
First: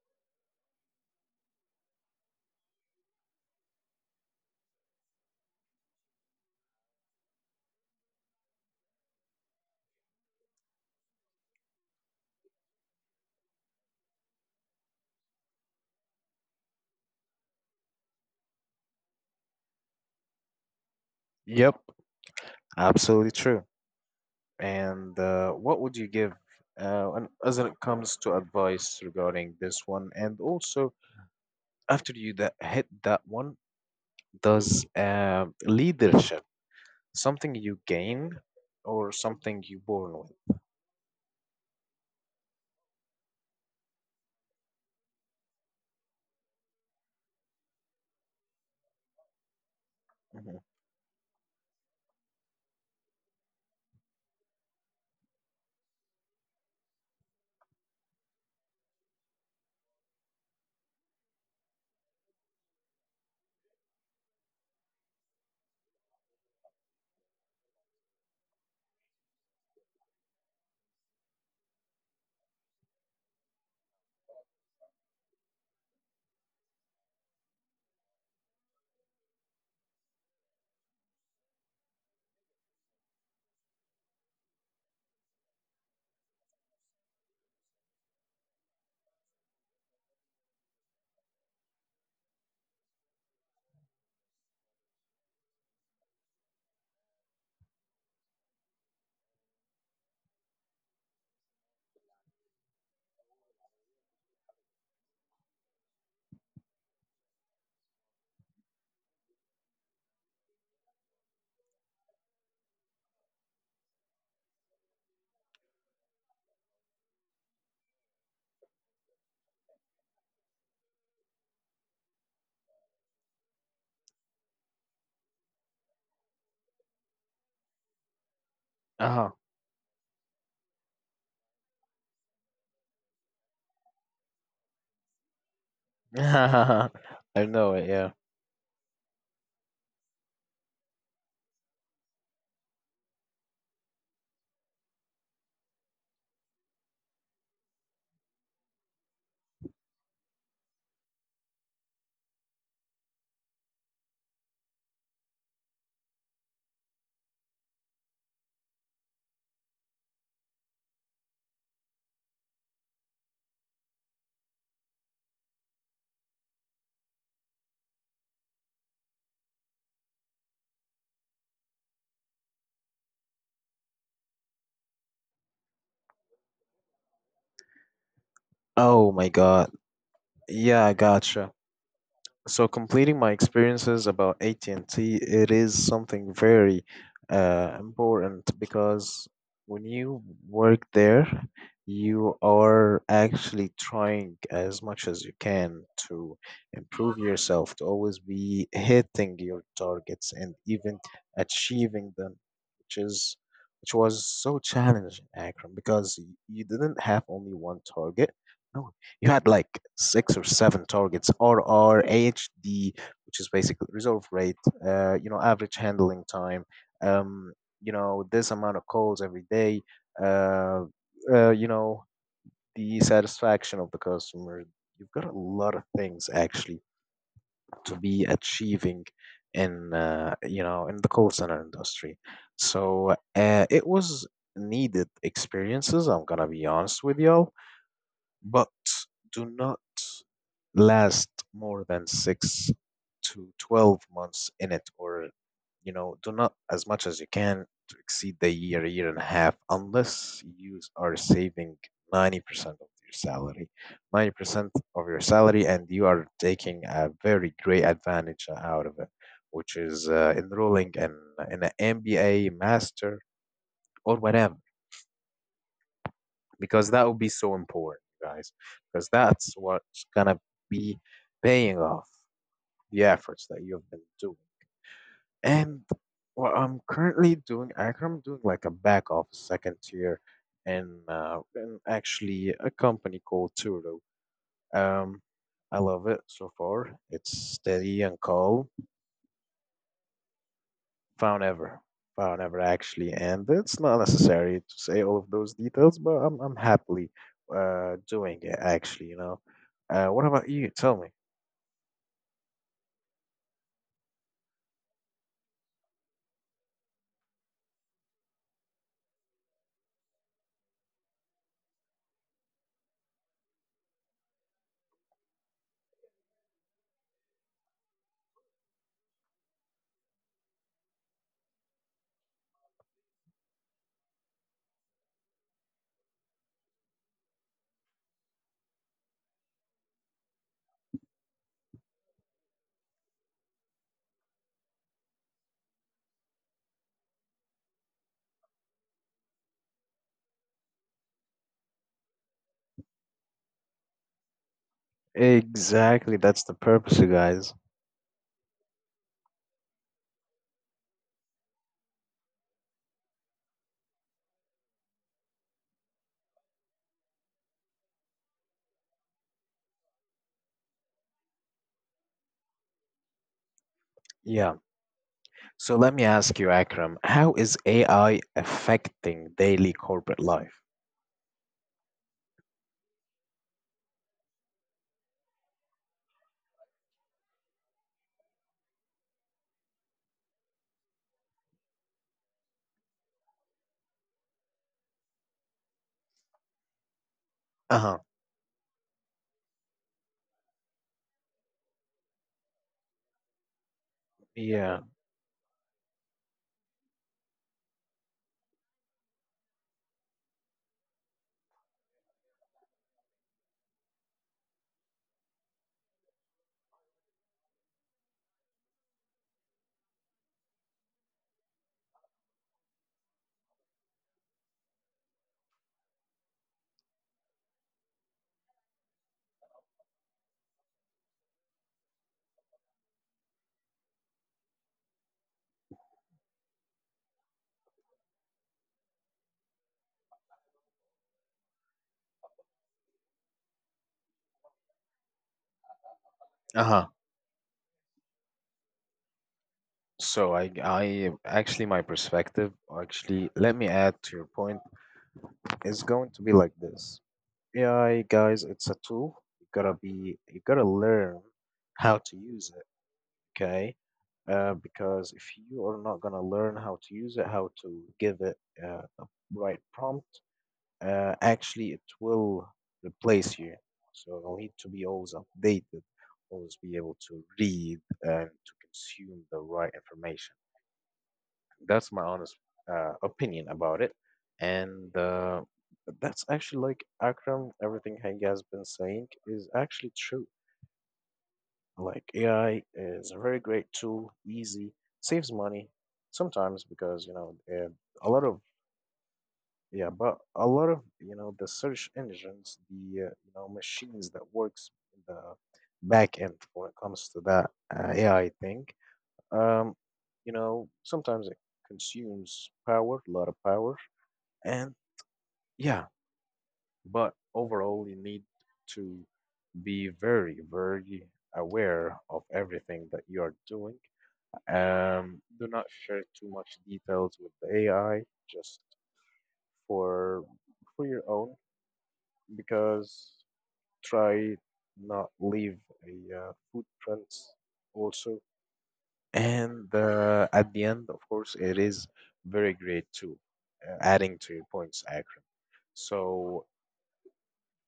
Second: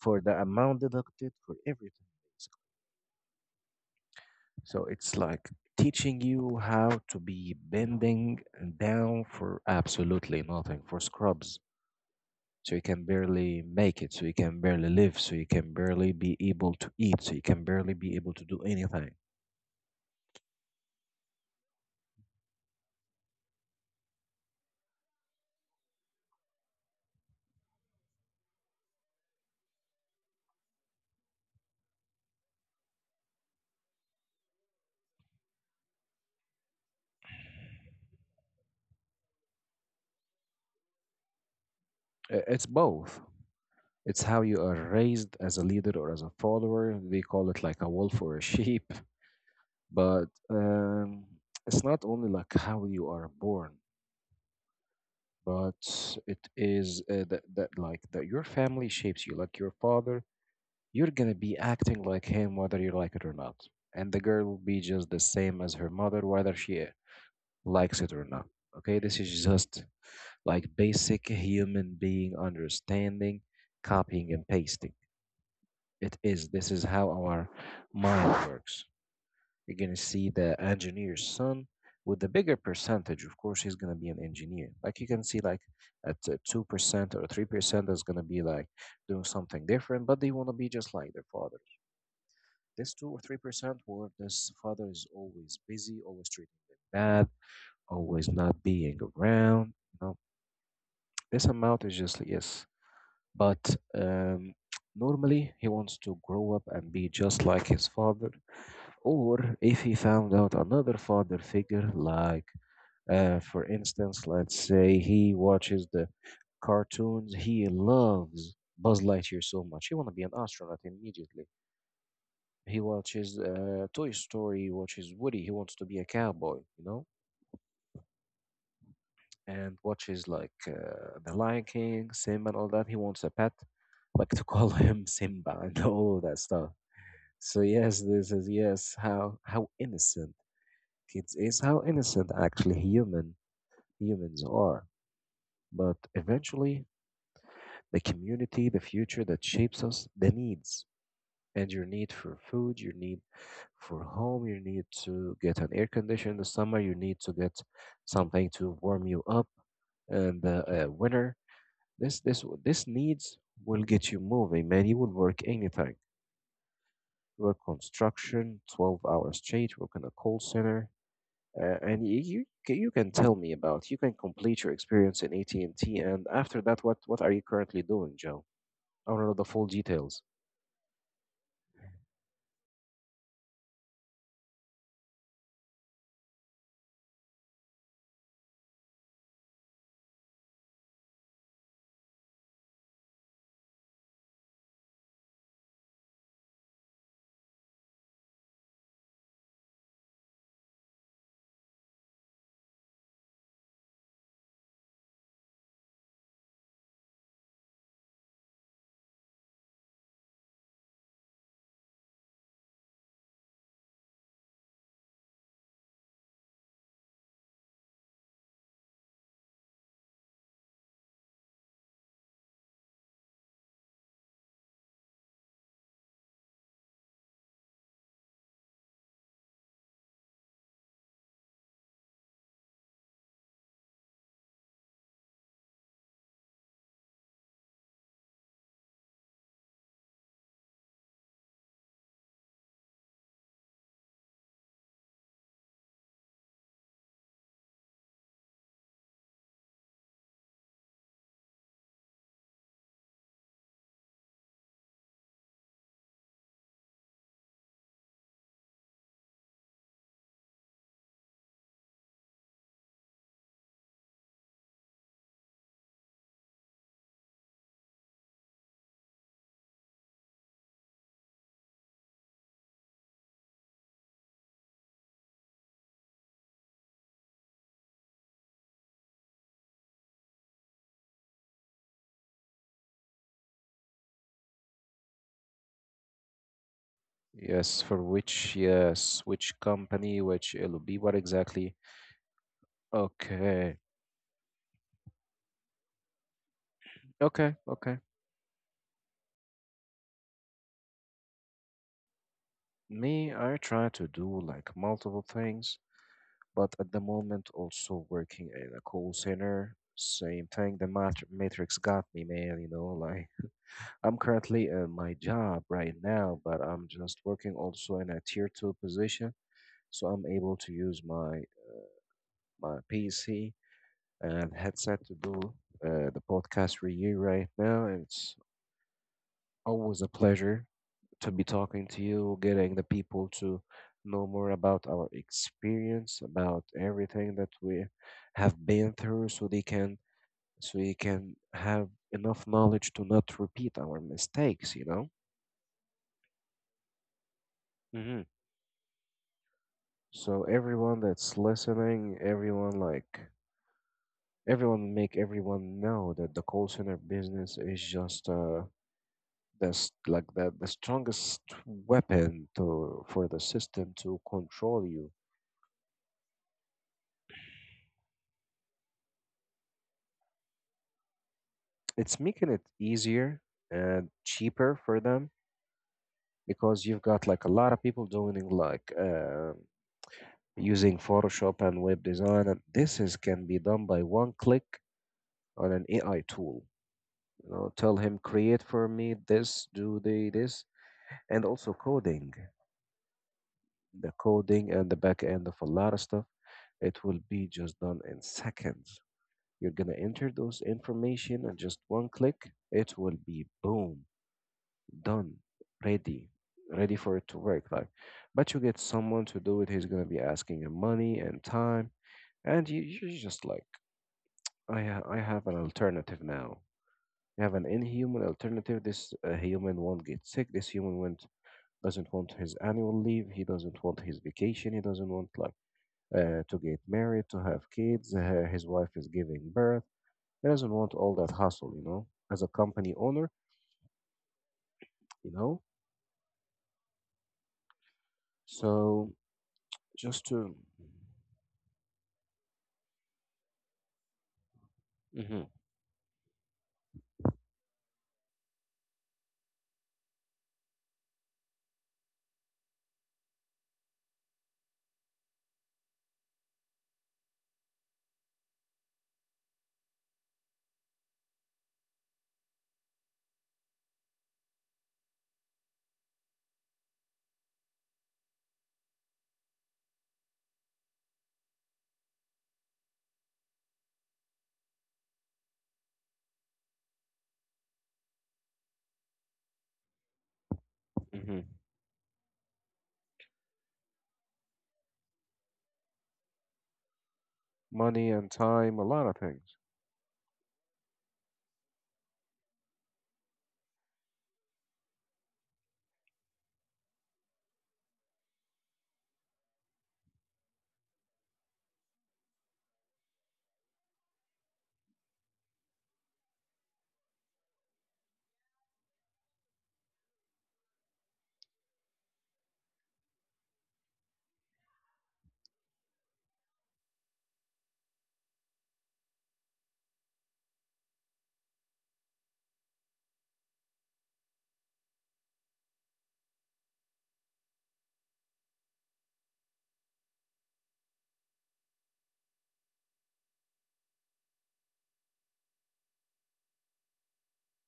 for the amount deducted, for everything. So it's like teaching you how to be bending down for absolutely nothing, for scrubs. So you can barely make it, so you can barely live, so you can barely be able to eat, so you can barely be able to do anything.
Yep, absolutely true. And uh, what would you give, uh, and as it comes to advice regarding this one, and also after you that hit that one, does um leadership, something you gain or something you born with?
I- it's both. It's how you are raised, as a leader or as a follower. They call it like a wolf or a sheep. but
Mhm.
um, it's not only like how you are born, but it is uh, that, that like that your family shapes you, like your father. You're gonna be acting like him whether you like it or not. And the girl will be just the same as her mother whether she likes it or not. Okay, this is just like basic human being understanding, copying and pasting. It is. This is how our mind works. You're gonna see the engineer's son with the bigger percentage. Of course, he's gonna be an engineer. Like you can see, like at two percent or three percent is gonna be like doing something different, but they wanna be just like their father. This two or three percent where this father is always busy, always treating them bad, always not being around. You know, this amount is just yes, but um, normally he wants to grow up and be just like his father, or if he found out another father figure, like uh, for instance, let's say he watches the cartoons, he loves Buzz Lightyear so much, he want to be an astronaut immediately. He watches uh, Toy Story, watches Woody. He wants to be a cowboy, you know,
Uh-huh.
and watches like uh, The Lion King, Simba, and all that. He wants a pet, like to call [LAUGHS] him Simba and
[LAUGHS]
all of that stuff.
I
So
know it,
yes,
yeah.
this is yes how how innocent kids is, how innocent actually human humans are. But eventually, the community, the future that shapes us, the needs, and your need for food, your need for home, you need to get an air conditioner in the summer, you need to get something to warm you up in the uh, winter. This this this needs will get you moving, man. You will work anything. Work construction, twelve hours straight. Work in a call center, uh, and you, you ca- you can tell me about. You can complete your experience in A T and T, and after that, what what are you currently doing, Joe? I
Oh
want to
my
know the full
God.
details.
Yeah, I gotcha. So, completing my experiences about A T and T, it is something very uh, important because when you work there, you are actually trying as much as you can to improve yourself, to always be hitting your targets and even achieving them, which is which was so challenging, Akram, because y- you didn't have only one target. No, you had like six or seven targets, rr ahd which is basically resolve rate, uh, you know average handling time, um, you know this amount of calls every day, uh, uh, you know the satisfaction of the customer. You've got a lot of things, actually, to be achieving in, uh, you know in the call center industry. So uh, it was needed experiences, I'm gonna be honest with y'all, but do not last more than six to twelve months in it, or you know, do not as much as you can to exceed the year, year and a half, unless you are saving ninety percent of your salary, ninety percent of your salary, and you are taking a very great advantage out of it, which is uh, enrolling in, in an M B A, master, or whatever, because that would be so important, guys, because that's what's gonna be paying off the efforts that you've been doing. And what I'm currently doing, Akram, I'm doing like a back office second tier in, uh, in actually a company called Turo. Um, I love it so far. It's
Yes, for
steady and
which,
calm.
yes, which company, which L O B, what
found
exactly?
ever found ever actually, and
Okay,
it's not necessary to say all of those details, but i'm, I'm happily
okay,
uh,
okay.
doing it, actually. You know, uh, what about you, tell me?
Me, I try to do like multiple things, but at the moment also working in a call center. Same thing, the mat matrix got me, man, you know, like [LAUGHS] I'm currently in my job right now, but I'm just working also in a tier two position, so I'm able to use my my P C and headset to do uh, the podcast review right now. And it's always a pleasure to be talking to you, getting the people to know more about our experience, about everything that we have been through, so they can so you can have enough knowledge to not repeat our mistakes, you know?
Exactly, that's the purpose, you guys.
Hmm. So everyone that's listening, everyone like everyone, make everyone know that the call center business is just uh that's like the, the strongest weapon to for the system to
Yeah,
control you.
so let me ask you, Akram, how is A I affecting daily corporate life?
It's making it easier and cheaper for them, because you've got like a lot of people doing it, like um using Photoshop and web design, and this is can be done by one click on an A I tool. You know, tell
Uh-huh.
him create for me this, do the this, and also coding, the coding
Yeah.
and the back end of a lot of stuff. It will be just done in seconds. You're gonna enter those information and just one click, it will be boom. Done, ready, ready for it to work. Like, but you get someone to do it. He's gonna be asking him money and time, and you you're just like, I ha- I have an alternative now. You have an inhuman alternative. This uh, human won't get sick. This human won't doesn't want his annual leave. He doesn't want his vacation. He doesn't want like uh, to get married, to have kids. Uh, his wife is giving birth. He doesn't want all that hustle, you know. As a company owner, you know.
Uh-huh.
So just
So I
to
I actually, my perspective, or actually let me add to your point,
Mhm.
is going to be like this. A I, guys, it's a tool. You gotta be you gotta learn how to use, okay? Uh, because if you are not gonna learn how to use it, how to give it uh, a right prompt, uh, actually it will replace you. So you'll need to be always updated, always be able to read and to consume the right information. That's my honest uh, opinion about it, and uh, that's actually like Akram. Everything he has been saying is actually true.
Hmm.
Like A I is a very great tool, easy, saves money sometimes because you know uh, a
Money
lot
and
of,
time, a lot of things.
yeah, but a lot of, you know the search engines, the uh, you know machines that works in the back end when it comes to that uh, A I thing. Um, you know sometimes it consumes power, a lot of power, and yeah, but overall you need to be very very aware of everything that you are doing. Um, do not share too much details with the A I just for for your own because try not leave a uh, footprints also. And uh, at the end, of course, it is very great too, uh, adding to your points, Akram. So,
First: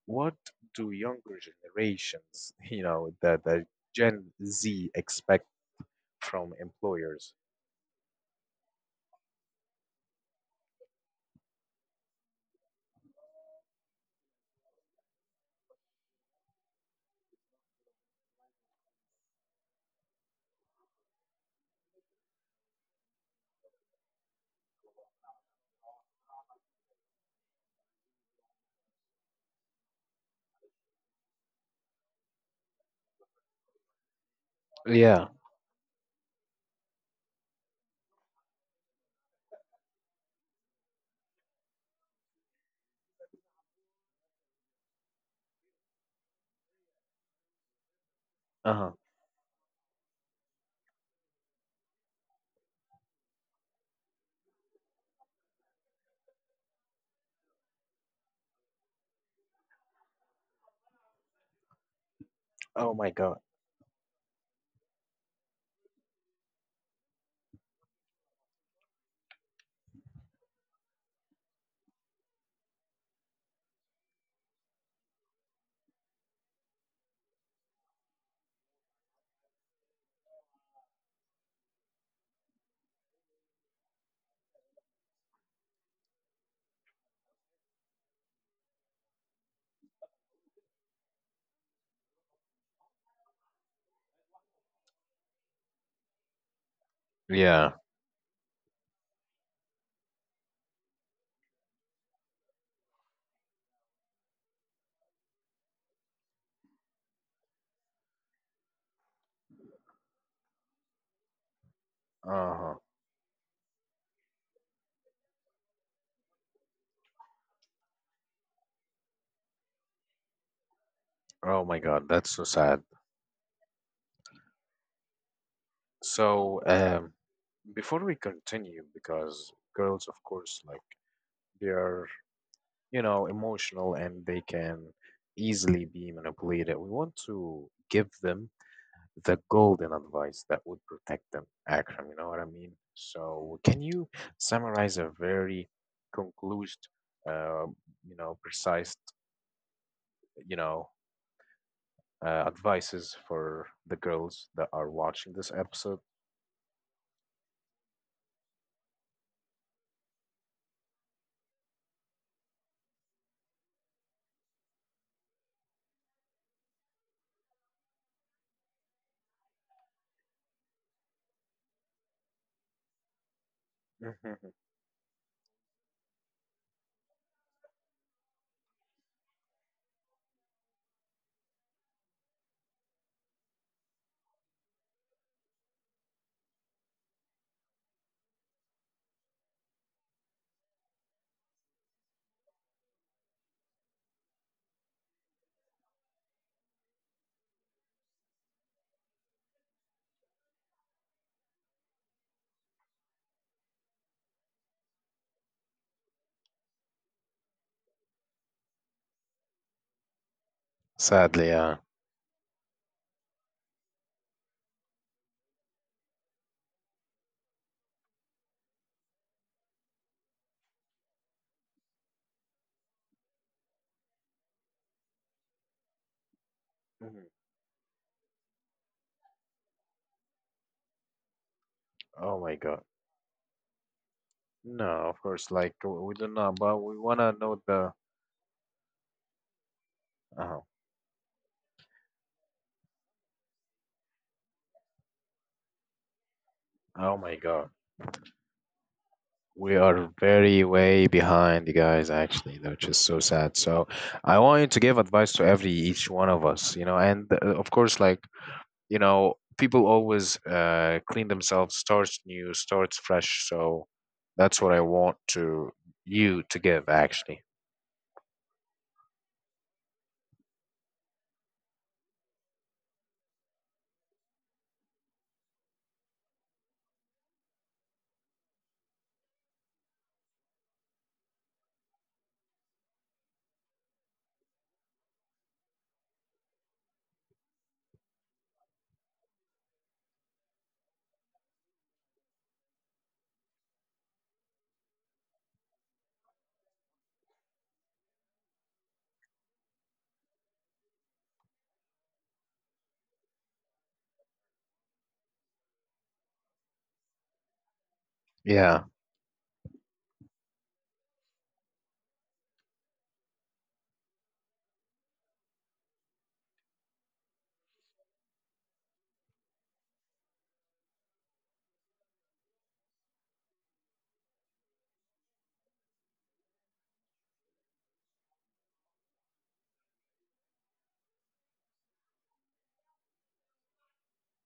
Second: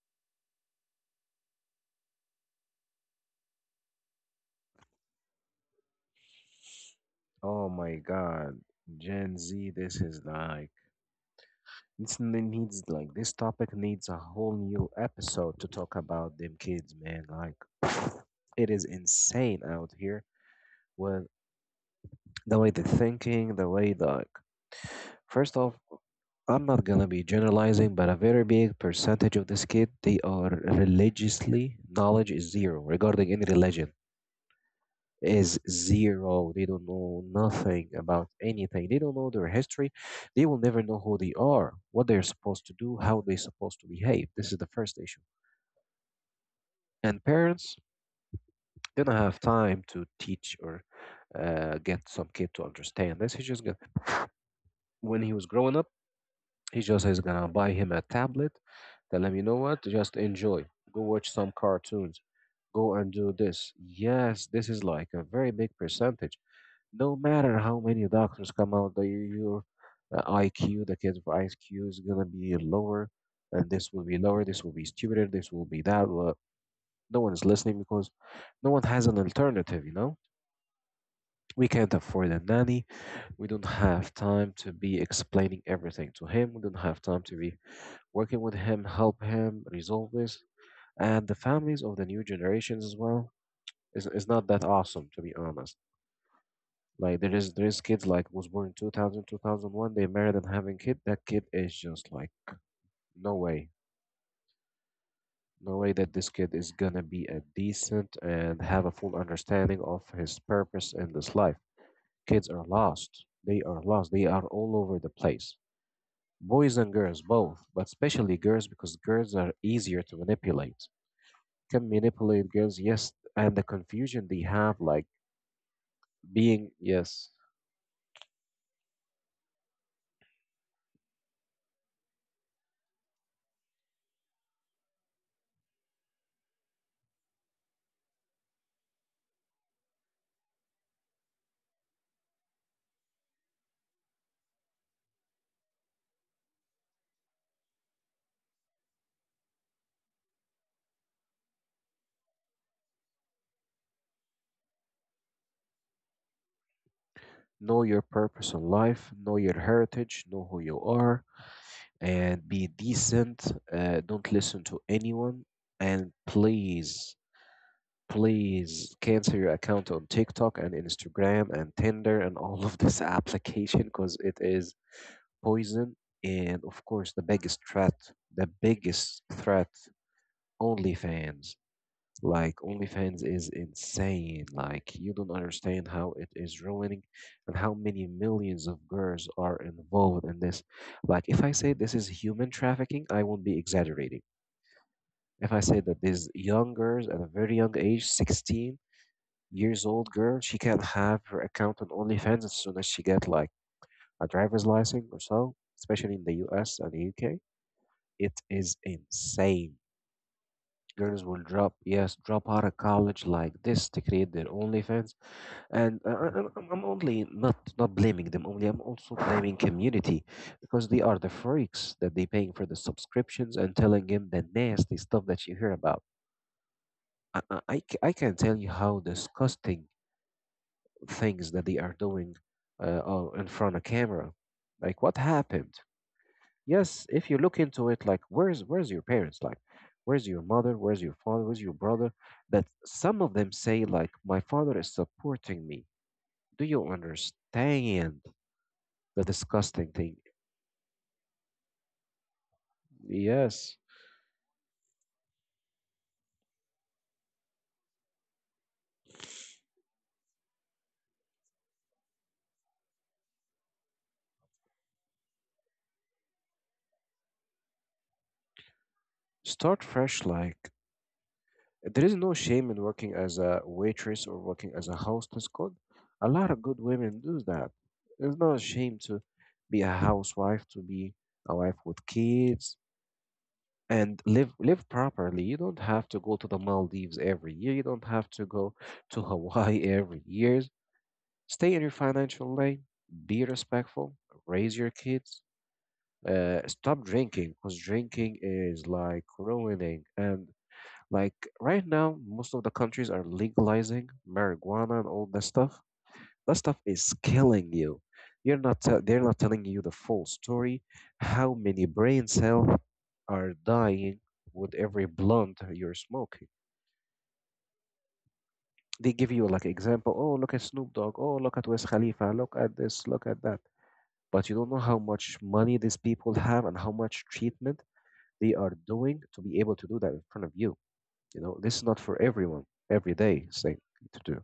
what do younger generations, [LAUGHS] you know, the, the Gen Z expect from employers?
Oh my God, Gen Z, this is like this n- needs like this topic needs a whole new episode to talk about them kids, man. Like [SNIFFS] it is insane out here with the way they're thinking, the way like first off, I'm not gonna be generalizing, but a very big percentage of this kid, they are religiously knowledge is zero regarding any religion.
Yeah.
Is zero. They don't know nothing about anything. They don't know their history. They will never know who they are, what they're supposed to do, how they're supposed to behave. This is the first issue. And parents
Uh-huh.
gonna have time to teach or uh, get some kid to understand this. He's just gonna, when he was growing up, he just is gonna buy him a tablet. Tell him, you know what? Just enjoy. Go watch some cartoons.
Oh
Go
my
and do
God.
this. Yes, this is like a very big percentage. No matter how many doctors come out, the, your uh, I Q, the kids' I Q is gonna be lower, and this will be lower. This will be stupider. This will be that. Well, no one is listening because no one has an alternative. You know, we can't afford a nanny. We don't have time to be explaining everything to him. We don't have time to be working with him, help him resolve this. And the families of the new generations as well is, is not that awesome, to be honest. Like there is there
Yeah.
is kids like was born in two thousand, they married and having kid. That kid is just like no way, no way that this kid is gonna be a decent and have a full understanding of his purpose in this life. Kids are
Uh-huh.
lost. They are lost. They are all over the place. Boys and girls both, but especially girls because girls are easier to manipulate.
Oh my
Can
God, that's so
manipulate girls,
sad.
yes, and the confusion they have, like
So,
being
um,
yes,
before we continue, because girls, of course, like they are, you know, emotional and they can easily be manipulated. We want to give them the golden advice that would protect them, Akram, you know what I mean? So, can you summarize a very conclused, uh, you know, precise, you know, uh, advices for the girls that are watching this episode?
know your purpose in life, know your heritage, know who you are and be decent. Uh, don't listen to anyone. And please, please cancel your account on TikTok and Instagram and Tinder and all of this [LAUGHS] application because it
[LAUGHS]
is poison. And of course, the biggest threat, the biggest threat, OnlyFans. Like OnlyFans is insane. Like you don't understand how it is ruining and how many millions of girls are involved in this. Like if I say this is human trafficking, I won't be exaggerating. If I say that these young girls at a very young age, sixteen years old girl, she can have her account on OnlyFans as soon as she get like a driver's license or so, especially in the U S and the U K. It is insane. Girls will
Sadly,
drop,
yeah.
yes, drop out of college like this to create their OnlyFans, and I, I- I'm, I'm only not not blaming them only, I'm also blaming community because they are the freaks that they paying for the subscriptions and telling him the nasty stuff that you hear about.
Hmm.
I i, I ca- I can tell you how disgusting things that they are doing
Oh my God.
uh, are in front of camera,
No,
like what
of course. Like
happened.
w- we don't know, but we
Yes,
wanna
if you look
know
into
the.
it, like where's where's your parents, like where's your
Oh,
mother, where's your father, where's your brother, that some of them say like my father is supporting me. Do you
oh my God.
understand the
We
disgusting
are
thing?
very way behind, you guys. Actually, which is so sad.
Yes.
So, I want you to give advice to every each one of us. You know, and uh, of course, like you know, people always uh, clean themselves, starts new, starts fresh. So, that's what I want to you to give. Actually,
Start fresh. Like, there is no shame in working as a waitress or working as a hostess. Good. A lot of good women do that. It's not a shame to be a housewife, to be a wife with kids, and live live properly. You don't have to go to the Maldives every year. You don't have to go to Hawaii [LAUGHS] every year. Stay in your financial lane. Be respectful. Raise your kids. Uh, stop drinking because drinking is like ruining. And like right now, most of the countries are legalizing marijuana and all that stuff. That stuff is killing you. You're not.
yeah.
te- they're not telling you the full story. How many brain cells are dying with every blunt you're smoking? They give you like example. Oh, look at Snoop Dogg. Oh, look at Wiz Khalifa. Look at this. Look at that. But you don't know how much money these people have and how much treatment they are doing to be able to do that in front of you. You know, this is not for everyone every day thing to do.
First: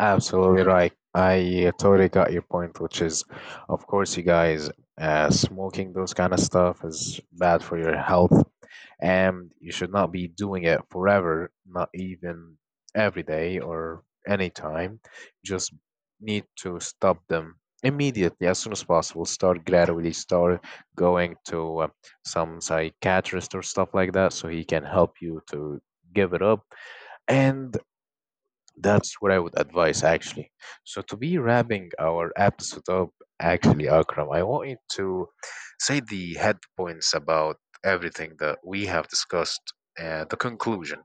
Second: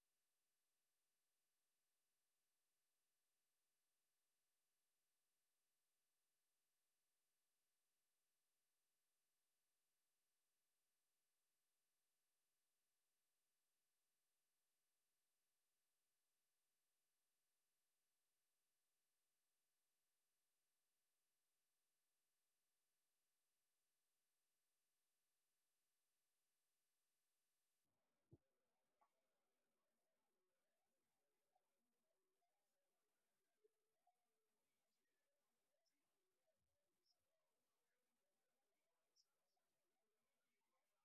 Absolutely right. I uh, totally got your point, which is, of course, you guys, uh, smoking those kind of stuff is bad for your health, and you should not be doing it forever, not even every day or any time. Just need to stop them immediately as soon as possible. Start gradually, start going to uh, some psychiatrist or stuff like that, so he can help you to give it up. And that's what I would advise, actually. So, to be wrapping our episode up, actually, Akram, I want you to say the head points about everything that we have discussed and the conclusion.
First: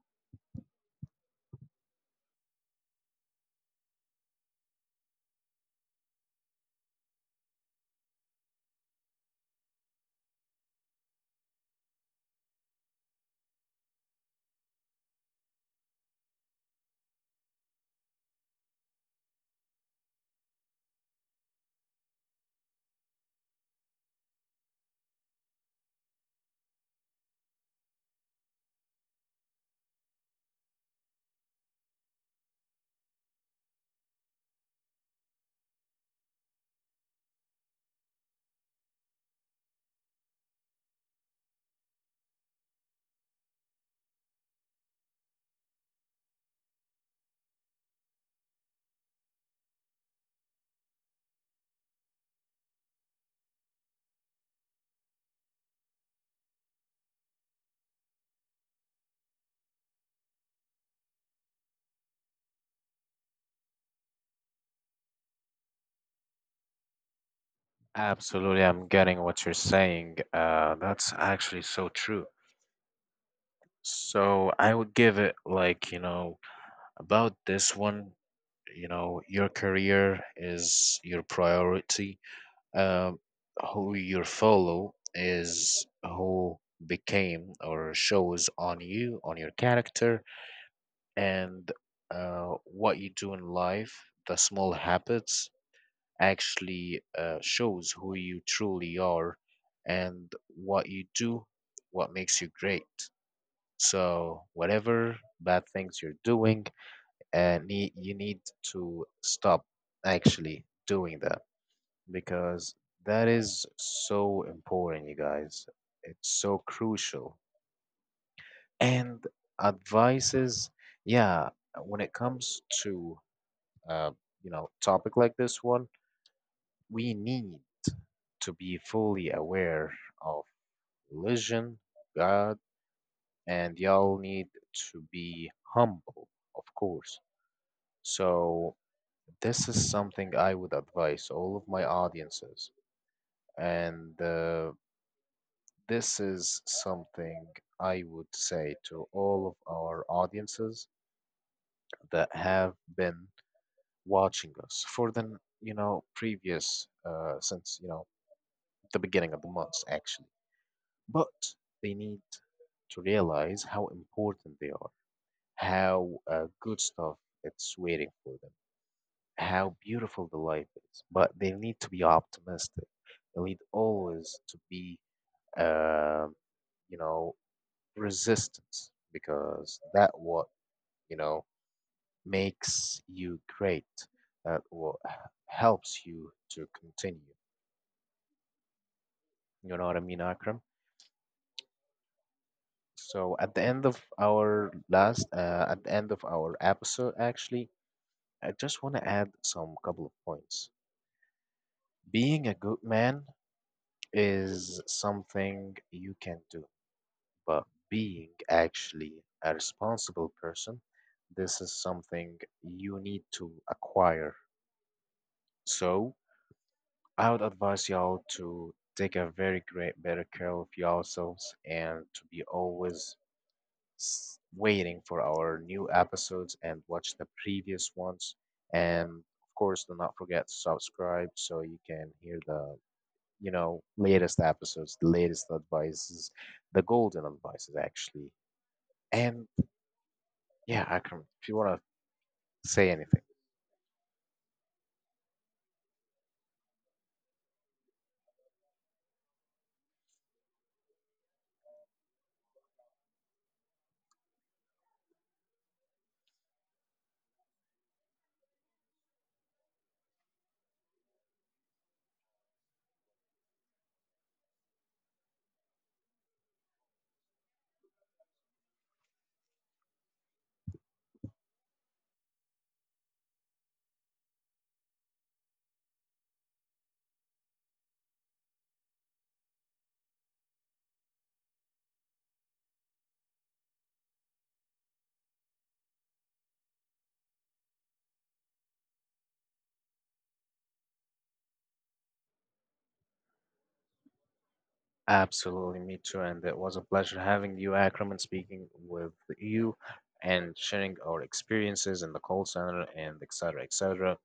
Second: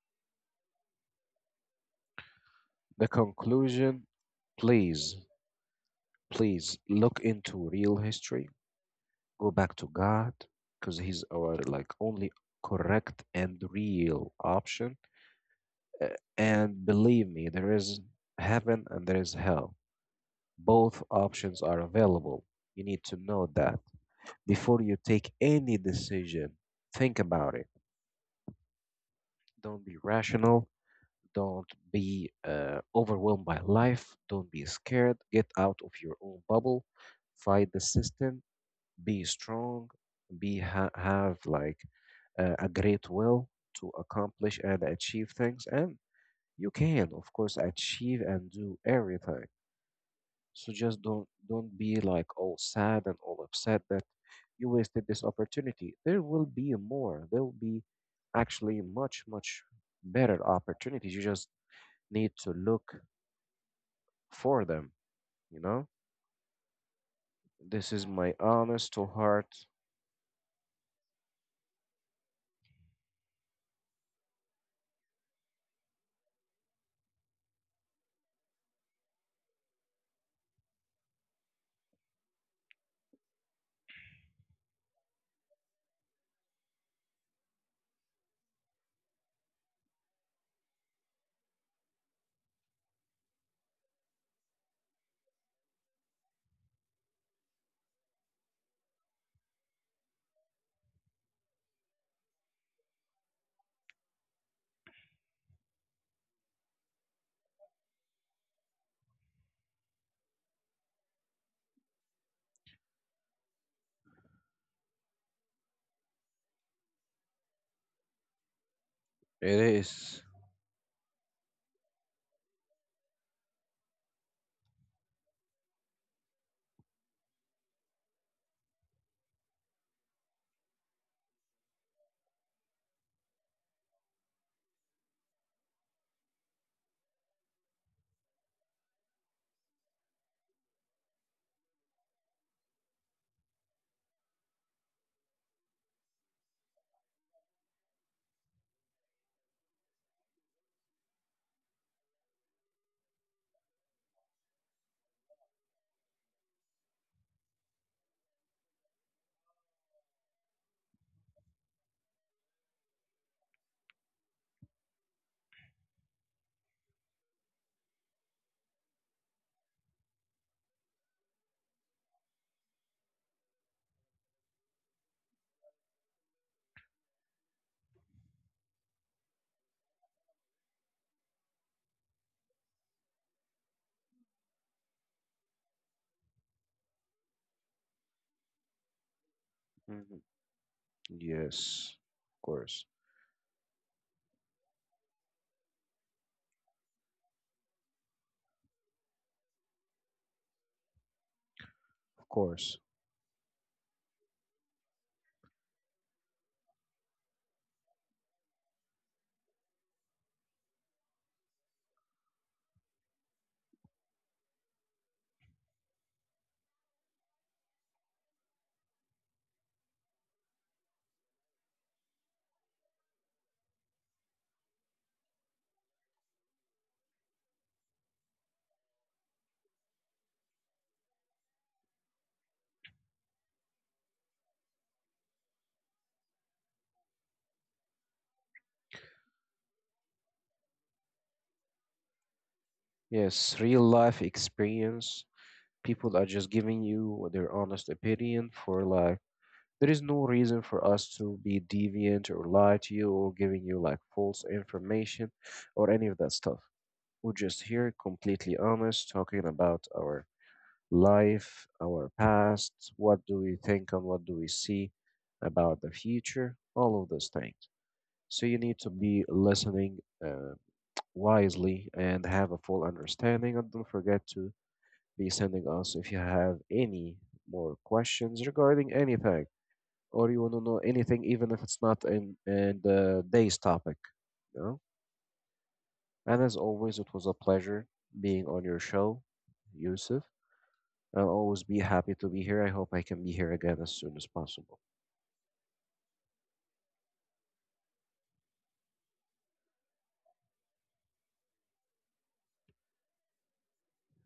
The conclusion, please, please look into real history. Go back to God because He's our like only correct and real option. Uh, And believe me, there is heaven and there is hell. Both options are available. You need to know that before you take any decision. Think about it. Don't be rational. Don't be uh, overwhelmed by life. Don't be scared. Get out of your own bubble. Fight the system. Be strong. Be ha- have like uh, a great will to accomplish and achieve things. And you can, of course, achieve and do everything. So just don't don't be like all sad and all upset that you wasted this opportunity. There will be more. There will be actually much much better opportunities. You just need to look for them, you know? This is my
Absolutely, I'm
honest to
getting what you're
heart.
saying. Uh, that's actually so true. So, I would give it like, you know, about this one, you know, your career is your priority. uh, who you follow is who became or shows on you, on your character, and uh, what you do in life, the small habits actually uh, shows who you truly are, and what you do, what makes you great. So, whatever bad things you're doing, uh, nee- you need to stop actually doing that because that is so important, you guys. It's so crucial. And
It is.
advices, yeah, when it comes to uh, you know, topic like this one, we need to be fully aware of religion, God, and y'all need to be humble, of course. So this is something I would advise all of my audiences. And uh, This is something I would say to all of our audiences that have been watching us for the, you know, previous, uh, since, you know, the beginning of the months, actually. But they need to realize how important they are, how uh, good stuff it's waiting for them, how beautiful the life is. But they need to be optimistic. They need always to be, uh, you know, resistance, because that what you know makes you great, that what h- helps you to continue, you know what I mean,
Mhm.
Akram?
Yes, of course.
So at the end of our last uh, at the end of our episode, actually, I just want to add some couple of points.
Of
Being a
course.
good man is something you can do, but being actually a responsible person, this is something you need to acquire. So I would advise y'all to take a very great better care of yourselves and to be always s- waiting for our new episodes and watch the previous ones. And of course, do not forget to subscribe so you can hear the you know latest episodes, the latest advices, the golden advices, actually. And yeah, Akram, if you want to say anything.
Yes, real life experience. People are just giving you their honest opinion for like, there is no reason for us to be deviant or lie to you or giving you like false information or any of that stuff. We're just here completely honest talking about our life, our past, what do we think and what do we see about the future, all of those things. So you need to be listening uh, wisely and have a full understanding. And don't forget to be sending us if you have any more questions regarding anything or you want to know anything, even if it's not in, in the day's topic. You know? And as always, it was a pleasure being on your show, Yusuf. I'll always be happy to be here. I hope I can be here again as soon as possible.
Absolutely, me too. And it was a pleasure having you, Akram, and speaking with you and sharing our experiences in the call center and et cetera, et cetera.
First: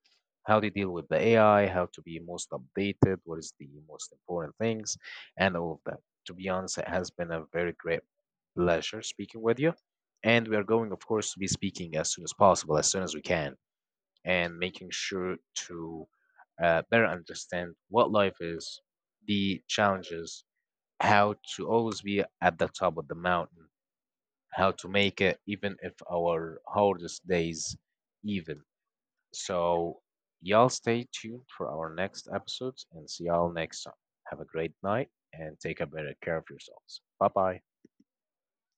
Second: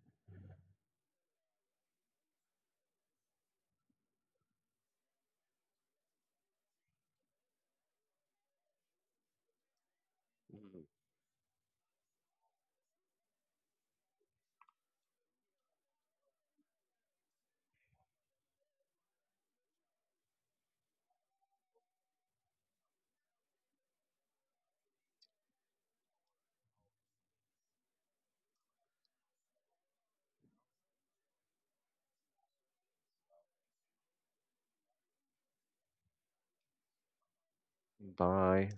How to deal with the A I, how to be most updated, what is the most important things, and all of that. To be honest, it has been a very great pleasure speaking with you. And we are
Mhm.
going, of course, to be speaking as soon as possible, as soon as we can, and making sure to uh, better understand what life is, the challenges, how to always be at the top of the mountain, how to make it even if our hardest days even. So, y'all stay tuned for our next episodes and see y'all next time. Have a great night and take a better care of yourselves. Bye bye.
Bye.